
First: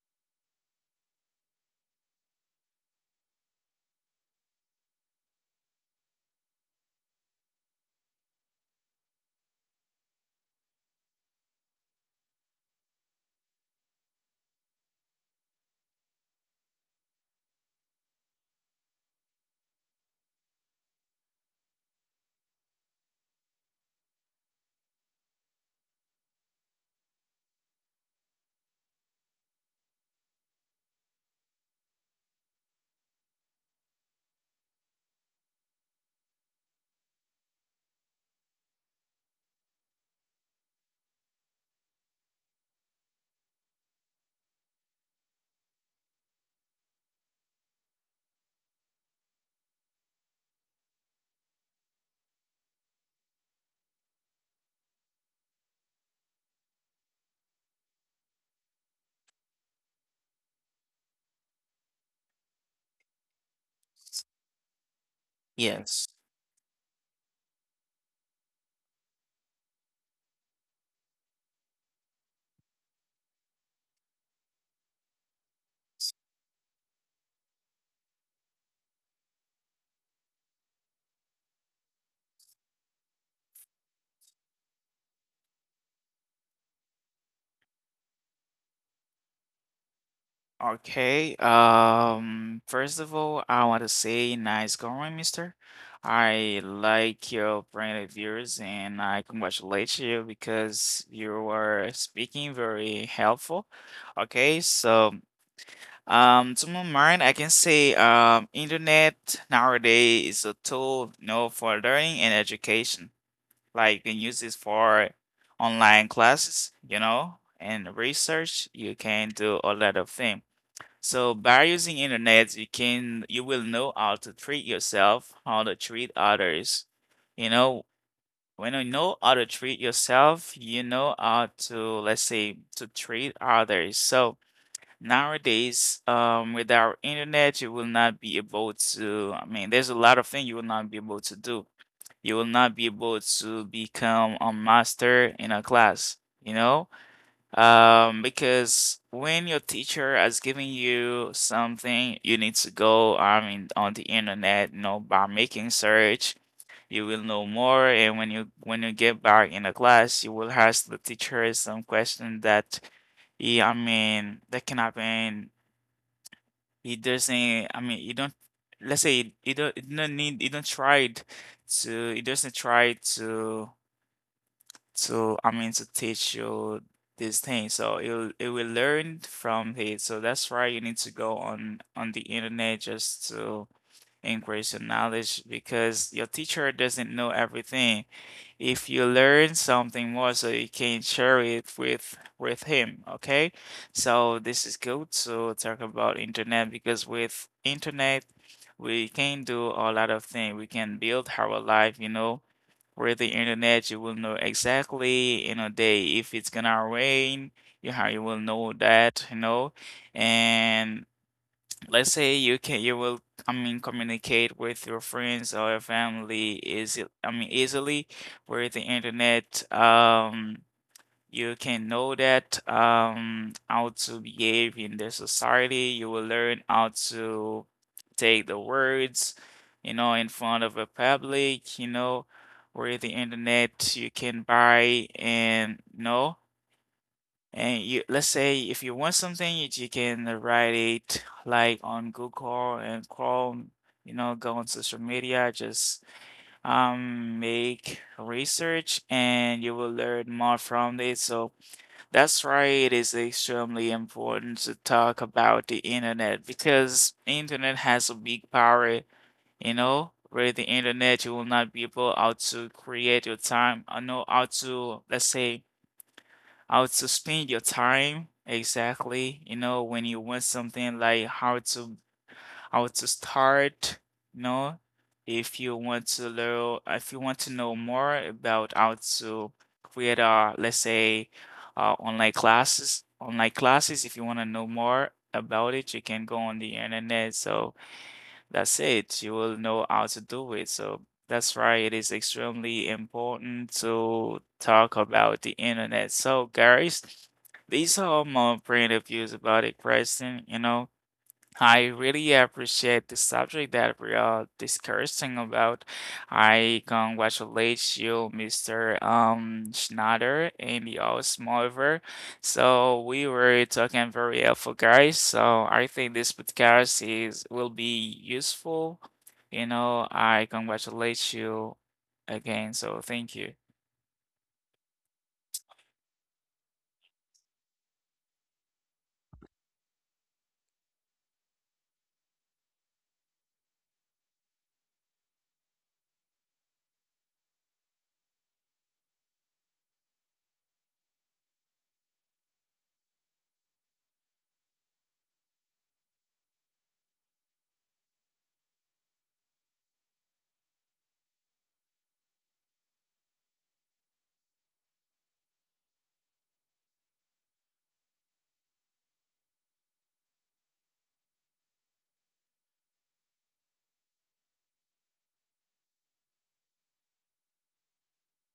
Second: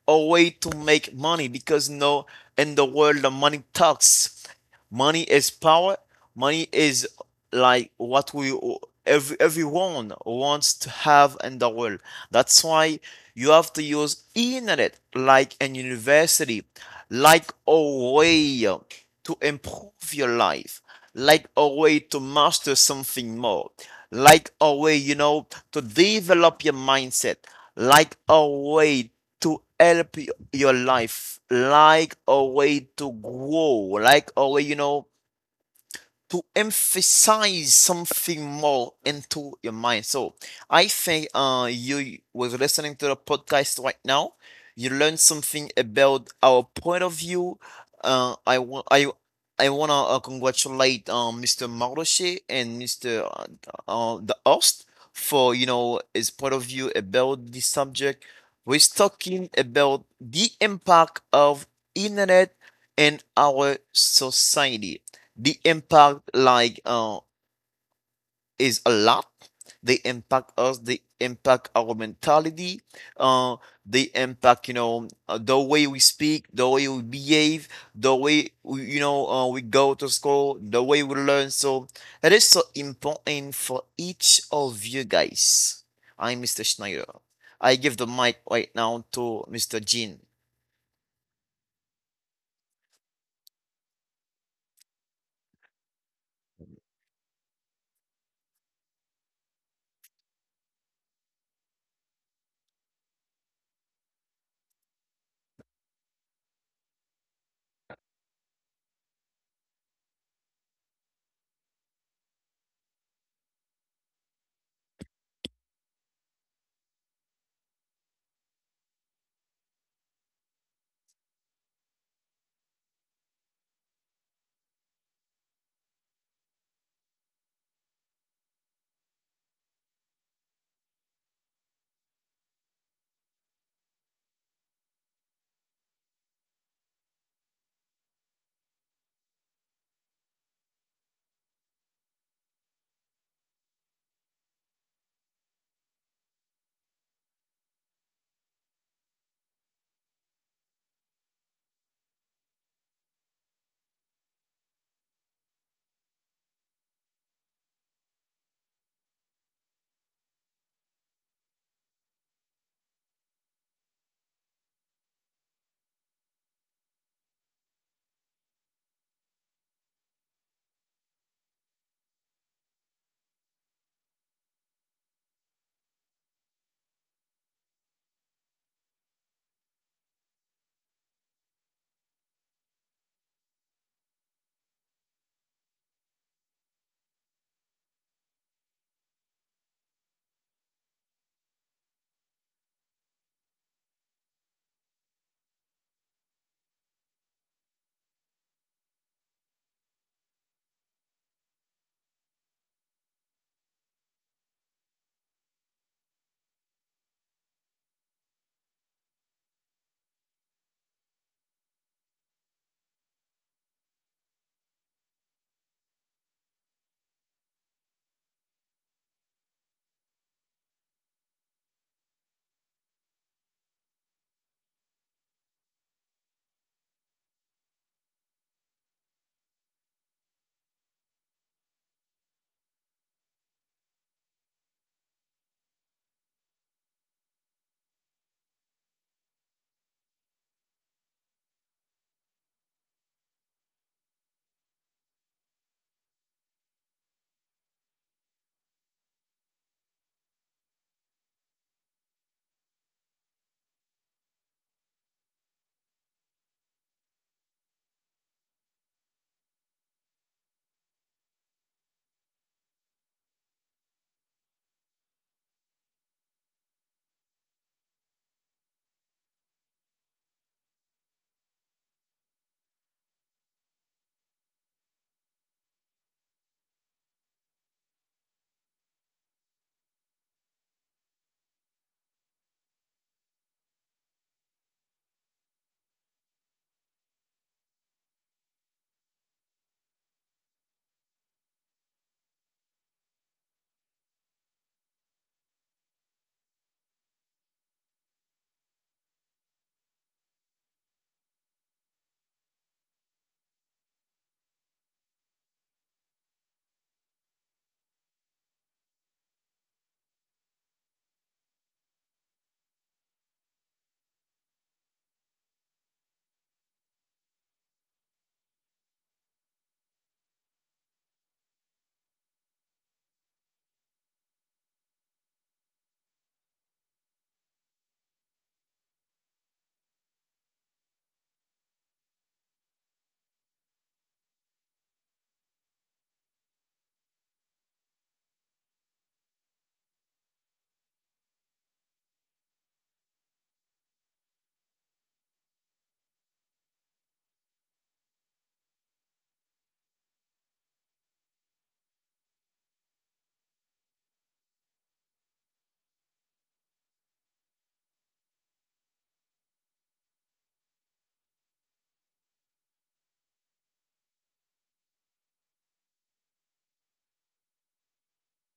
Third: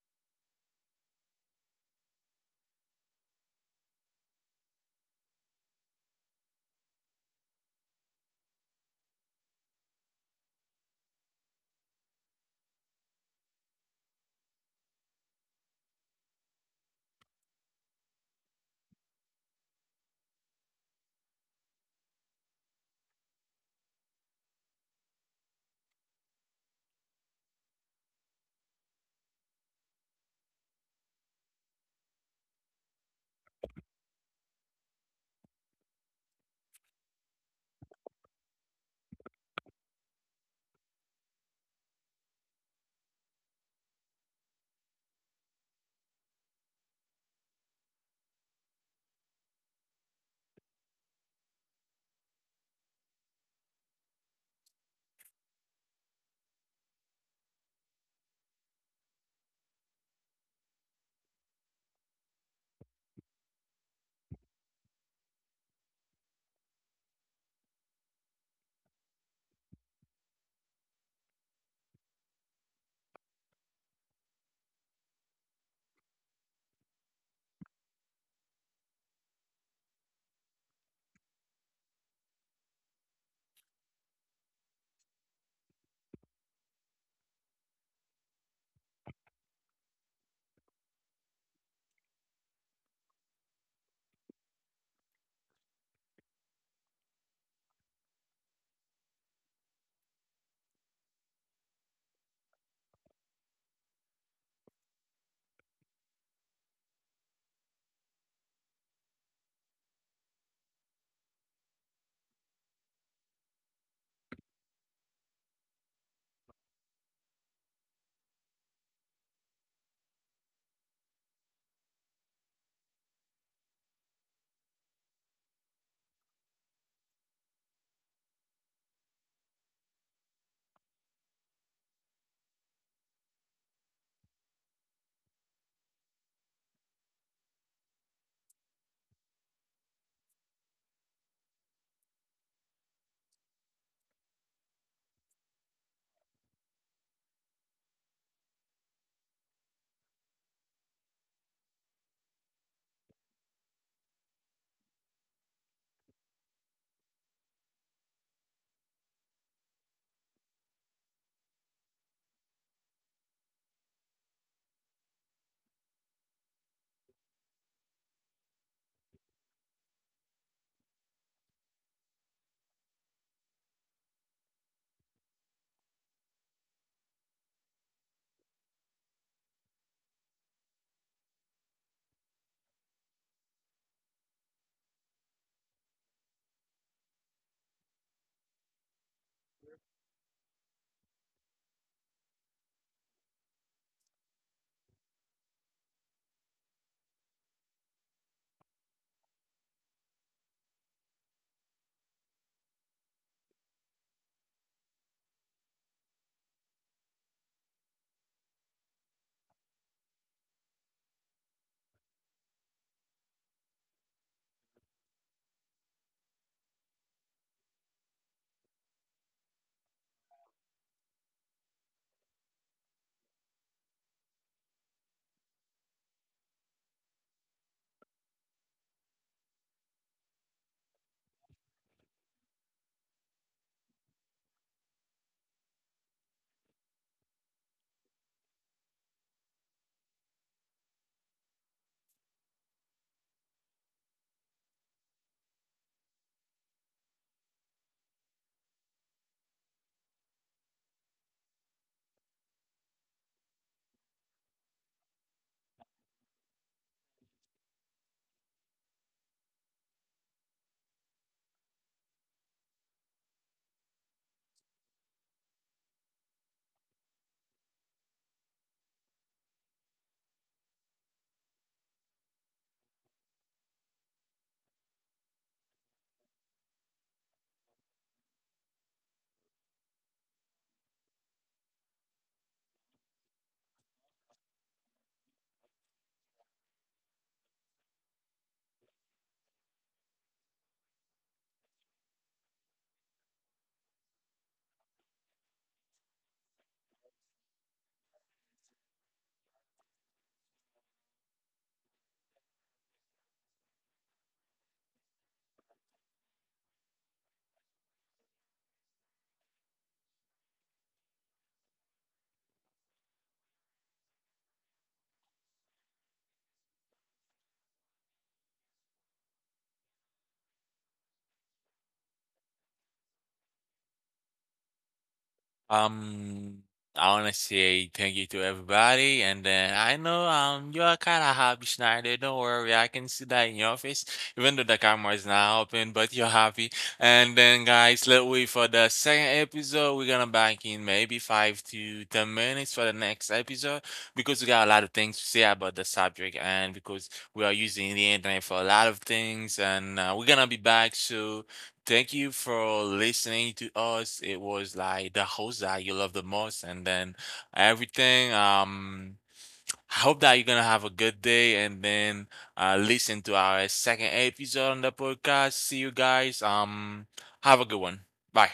a way to make money, because no, in the world the money talks, money is power, money is like what we, everyone wants to have in the world. That's why you have to use internet like in university, like a way to improve your life, like a way to master something more, like a way, you know, to develop your mindset, like a way to help your life, like a way to grow, like a way, you know, to emphasize something more into your mind. So I think you was listening to the podcast right now. You learned something about our point of view. I want I I wanna congratulate Mr. Maroche and Mr. The host, for you know his point of view about this subject. We're talking about the impact of internet in our society, the Yes. impact like is a lot. They impact us, they impact our mentality, uh, they impact, you know, the way we speak, the way we behave, the way we, you know, we go to school, the way we learn. So it is so important for each of you guys. I'm Mr. Schneider. I give the mic right now to Mr. Jean. Okay. First of all, I want to say nice going, mister. I like your brand of views and I congratulate you because you were speaking very helpful. Okay, so to my mind, I can say internet nowadays is a tool, you know, for learning and education. Like you can use this for online classes, you know, and research. You can do a lot of things. So by using internet, you will know how to treat yourself, how to treat others. You know, when you know how to treat yourself, you know how to let's say to treat others. So nowadays, with our internet, you will not be able to. I mean, there's a lot of things you will not be able to do. You will not be able to become a master in a class. You know, because when your teacher is giving you something, you need to go, I mean, on the internet, you know, by making search, you will know more. And when you get back in the class, you will ask the teacher some question that he, I mean, that can happen. He doesn't, I mean, you don't, let's say you don't need, you don't try to, he doesn't try to I mean to teach you this thing. So it will learn from it. So that's why you need to go on the internet just to increase your knowledge because your teacher doesn't know everything. If you learn something more, so you can share it with him. Okay, so this is good to talk about internet because with internet. We can do a lot of things. We can build our life, you know, with the internet, you will know exactly in a day if it's gonna rain. You how you will know that, you know, and let's say you will I mean communicate with your friends or your family easy I mean easily with the internet. You can know that how to behave in the society. You will learn how to take the words, you know, in front of a public, you know, where the internet you can buy and you know, and you let's say if you want something, you can write it like on Google and Chrome, you know, go on social media, just make research and you will learn more from it. So that's right. It is extremely important to talk about the internet because internet has a big power, you know. With the internet, you will not be able how to create your time. I know how to, let's say, how to spend your time exactly. You know, when you want something like how to start, you know, if you want to learn, if you want to know more about how to create a, let's say, online classes, if you want to know more about it, you can go on the internet. So that's it. You will know how to do it. So that's why it is extremely important to talk about the internet. So, guys, these are my point of views about it, Preston. You know, I really appreciate the subject that we are discussing about. I congratulate you, Mr. Schneider and the Osmover. So we were talking very helpful, guys. So I think this podcast is will be useful. You know, I congratulate you again. So thank you. Um, I want to say thank you to everybody, and then I know you are kind of happy, Schneider. Don't worry, I can see that in your face, even though the camera is not open, but you're happy. And then, guys, let's wait for the second episode. We're gonna back in maybe 5 to 10 minutes for the next episode, because we got a lot of things to say about the subject, and because we are using the internet for a lot of things, and we're gonna be back. So thank you for listening to us. It was like the host that you love the most, and then everything. I hope that you're gonna have a good day, and then listen to our second episode on the podcast. See you guys. Have a good one. Bye.